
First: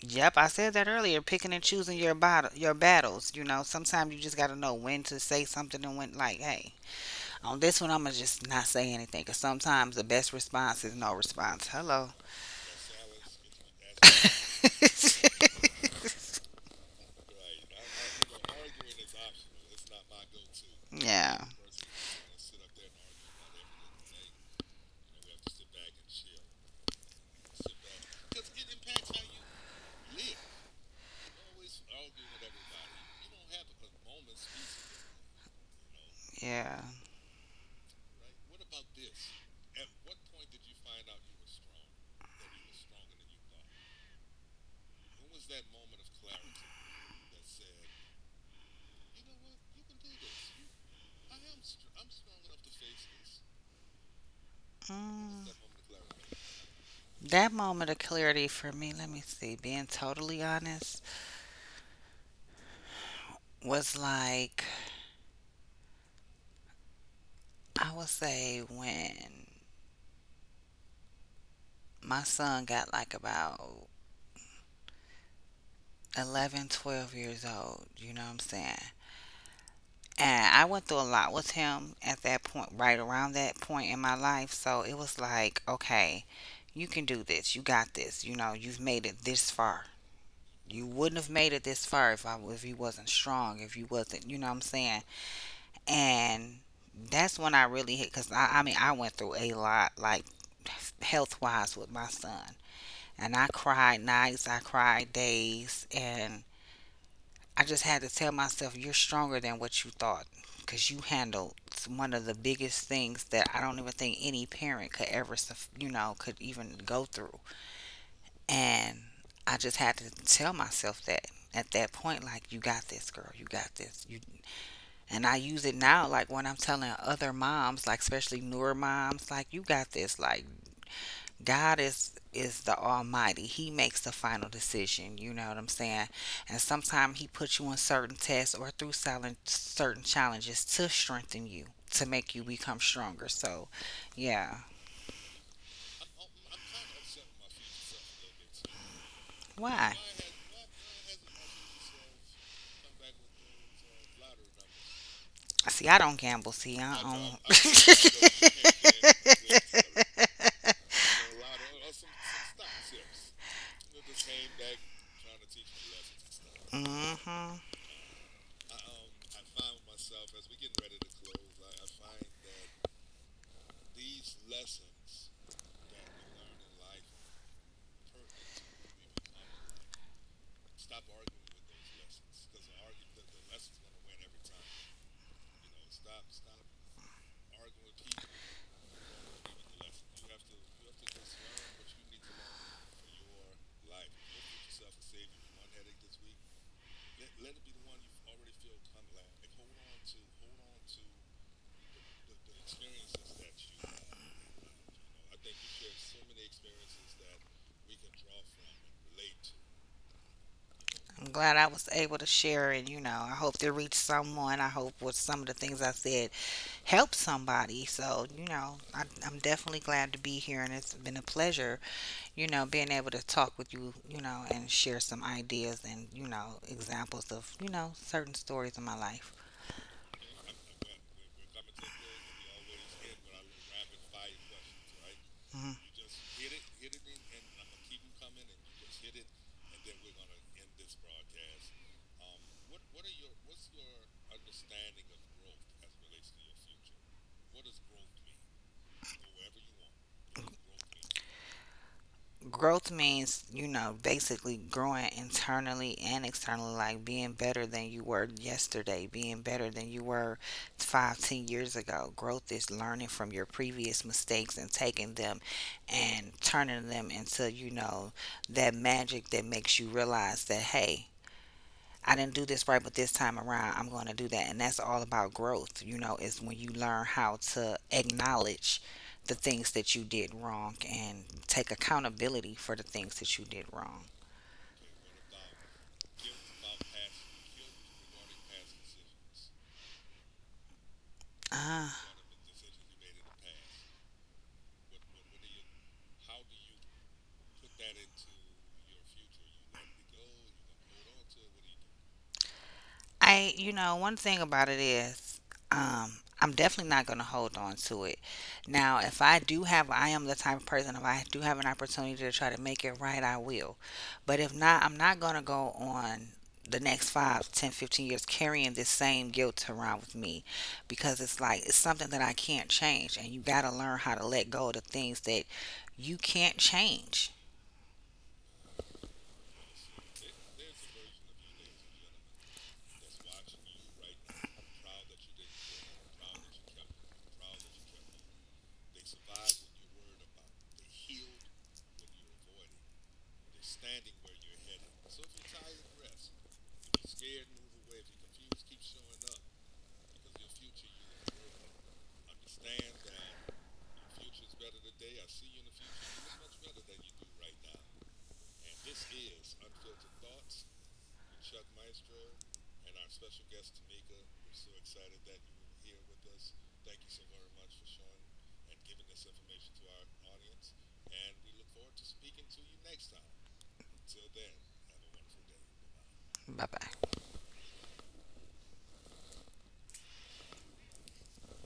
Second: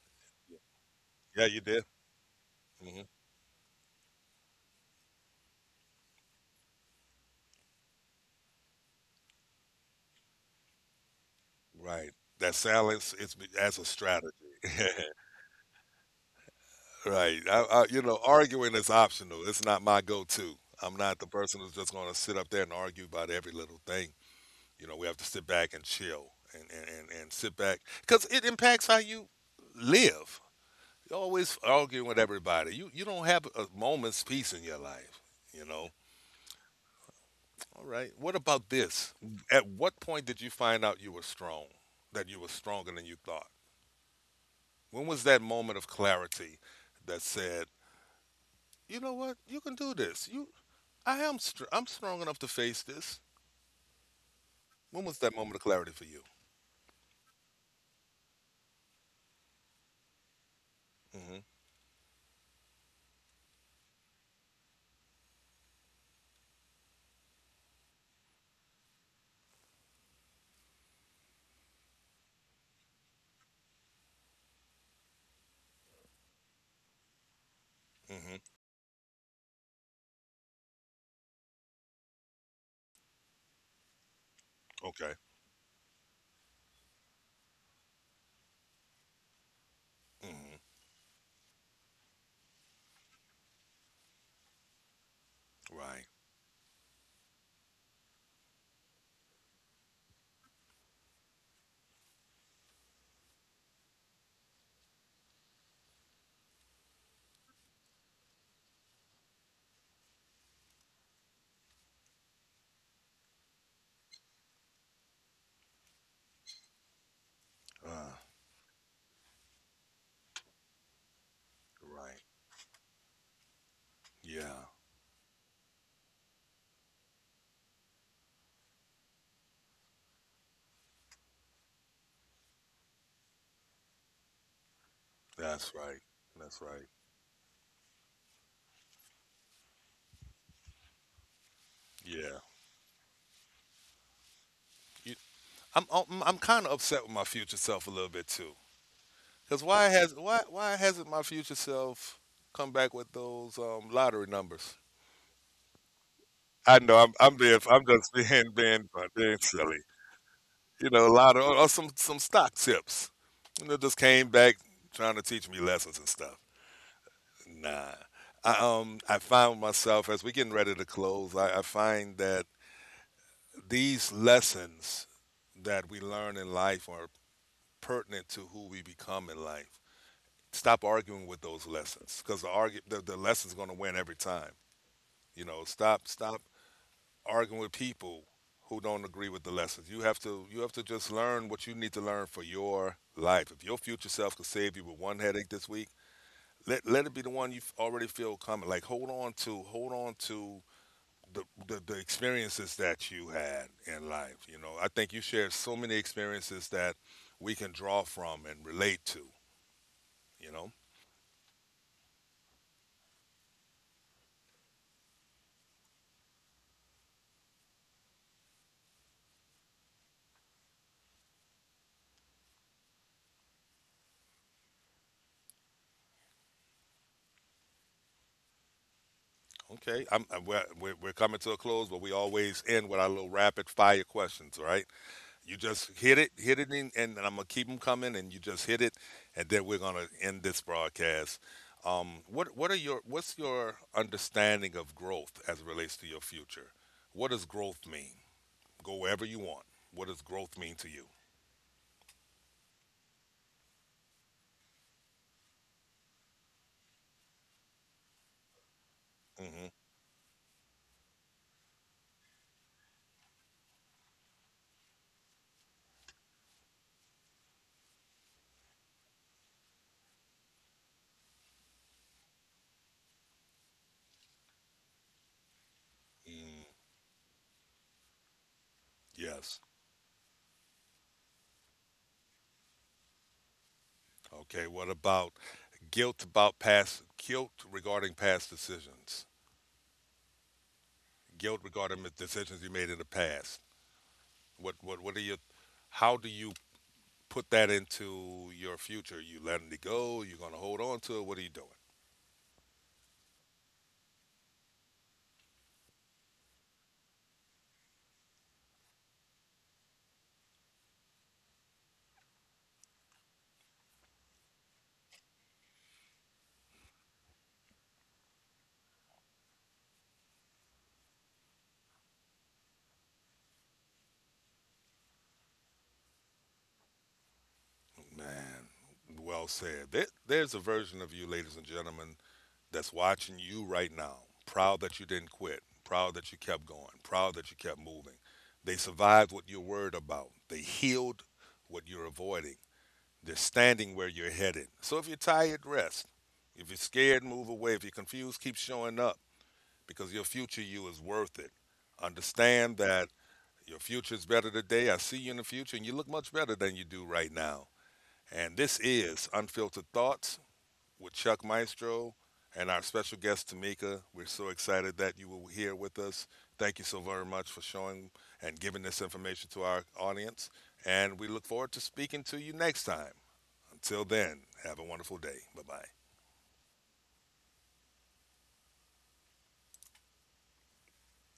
B: Yep, I said that earlier.
A: Yeah,
B: Picking
A: you
B: and
A: did.
B: choosing your
A: Hmm.
B: battles. You know, sometimes you just gotta know when to say something and when, like, hey, on this one, I'ma just not say anything. Cause sometimes the best response is no response. Hello.
A: Right. That silence is as a strategy. Right. You know, arguing is optional. It's not my go-to. I'm not the
B: Yeah,
A: person who's just going to sit up there and argue about every little thing. You know, we have to sit back and chill and sit back because it impacts how you live. You're always arguing with everybody. You don't have a moment's peace in your life. You know.
B: yeah.
A: All right. What about this? At what point did you find out you were strong? That you were stronger than you thought? When was that moment of clarity that said, "You know what? You can do this. I am. I'm strong enough to face this." When was that
B: Mm.
A: moment of clarity for you?
B: That moment of clarity for me, let me see, being totally honest,
A: Hmm.
B: was like I would say when my son got like about 11, 12 years old. You know what I'm
A: Hmm.
B: saying? And I went through a lot with him at that point, right around that point in my life. So it
A: Okay.
B: was like, okay, you can do this. You got this. You know, you've made it this far.
A: Hmm.
B: You wouldn't have made it this far if you wasn't strong, if you wasn't, you know what I'm saying?
A: Right.
B: And that's when I really hit because I mean I went through a lot like health wise with my son, and I cried nights, I cried days, and I just had to tell myself, you're stronger than what you thought because you handled one of the biggest things that I don't even think any parent could ever, you know, could even go through.
A: Uh,
B: And I just had to tell myself that at that point,
A: right.
B: like, you got this, girl, you got this. You,
A: Yeah.
B: and I use it now, like when I'm telling other moms, like especially newer moms, like, you got this, like, God is the Almighty. He makes the final decision. You know what I'm
A: That's right.
B: saying? And
A: That's right.
B: sometimes He puts you on certain tests or through silent, certain challenges to strengthen you, to make
A: Yeah.
B: you become stronger. So, yeah.
A: You, I'm I'm kind of upset with my future self a little bit too. Cause
B: Why?
A: why hasn't my future self come back with those, lottery numbers?
B: See, I don't gamble. See,
A: I
B: I
A: know I'm
B: don't.
A: being I'm just being, being silly. You know, a lot of or some stock tips. You know, just came back trying to teach me lessons and stuff.
B: Hmm.
A: Nah, I, I found myself as we getting ready to close. I find that these lessons that we learn in life are pertinent to who we become in life. Stop arguing with those lessons because the lesson's going to win every time. You know, stop arguing with people who don't agree with the lessons. You have to just learn what you need to learn for your life. If your future self could save you with one headache this week, let it be the one you already feel coming. Like, hold on to, the, the experiences that you had in life. You know, I think you shared so many experiences that we can draw from and relate to, you know.
B: I'm glad I was able to share it. You know, I hope it reached someone. I hope with some of the things I said help somebody. So, you know, I, I'm definitely glad to be here, and it's been a pleasure, you know, being able to talk with you, you know, and share some ideas and, you know, examples of, you know, certain stories in my life.
A: Okay, we're, we're coming to a close, but we always end with our little rapid fire questions. All right, you just hit it, in, and I'm gonna keep them coming, and you just hit it, and then we're gonna end this broadcast. What are your, what's your understanding of growth as it relates to your future? What does growth mean? Go wherever you want. What does growth mean to you?
B: Growth means you know basically growing internally and externally like being better than you were yesterday being better
A: Hmm.
B: than you were 5, 10 years ago growth is learning from your previous mistakes and taking them and turning them into you know that magic that makes you realize that hey I didn't do this right, but this time around, I'm going to do that. And that's all about growth, you know, is when
A: Mm,
B: you learn how to acknowledge the
A: yes.
B: things that that you did wrong. And take accountability for the things that you did wrong.
A: Okay. What about guilt? About past guilt regarding past decisions? Guilt regarding
B: Ah.
A: the decisions you made in the past. What are your, how do you put that into your future? You letting it go? You're gonna hold on to it? What are you doing?
B: I, you know, one thing about it is, um, I'm definitely not going to hold on to it. Now, if I do have, I am the type of person, if I do have an opportunity to try to make it right, I will. But if not, I'm not going to go on the next 5, 10, 15 years carrying this same guilt around with me because it's like, it's something that I can't change. And you got to learn how to let go of the things that you can't change.
A: Man, well said. There's a version of you, ladies and gentlemen, that's watching you right now. Proud that you didn't quit. Proud that you kept going. Proud that you kept moving. They survived what you're worried about. They healed what you're avoiding. They're standing where you're headed. So if you're tired, rest. If you're scared, move away. If you're confused, keep showing up because your future you is worth it. Understand that your future is better today. I see you in the future, and you look much better than you do right now. And this is Unfiltered Thoughts with Chuck Maestro and our special guest, Tamika. We're so excited that you were here with us. Thank you so very much for showing and giving this information to our audience. And we look forward to speaking to you next time. Until then, have a wonderful day. Bye bye.
B: Bye bye.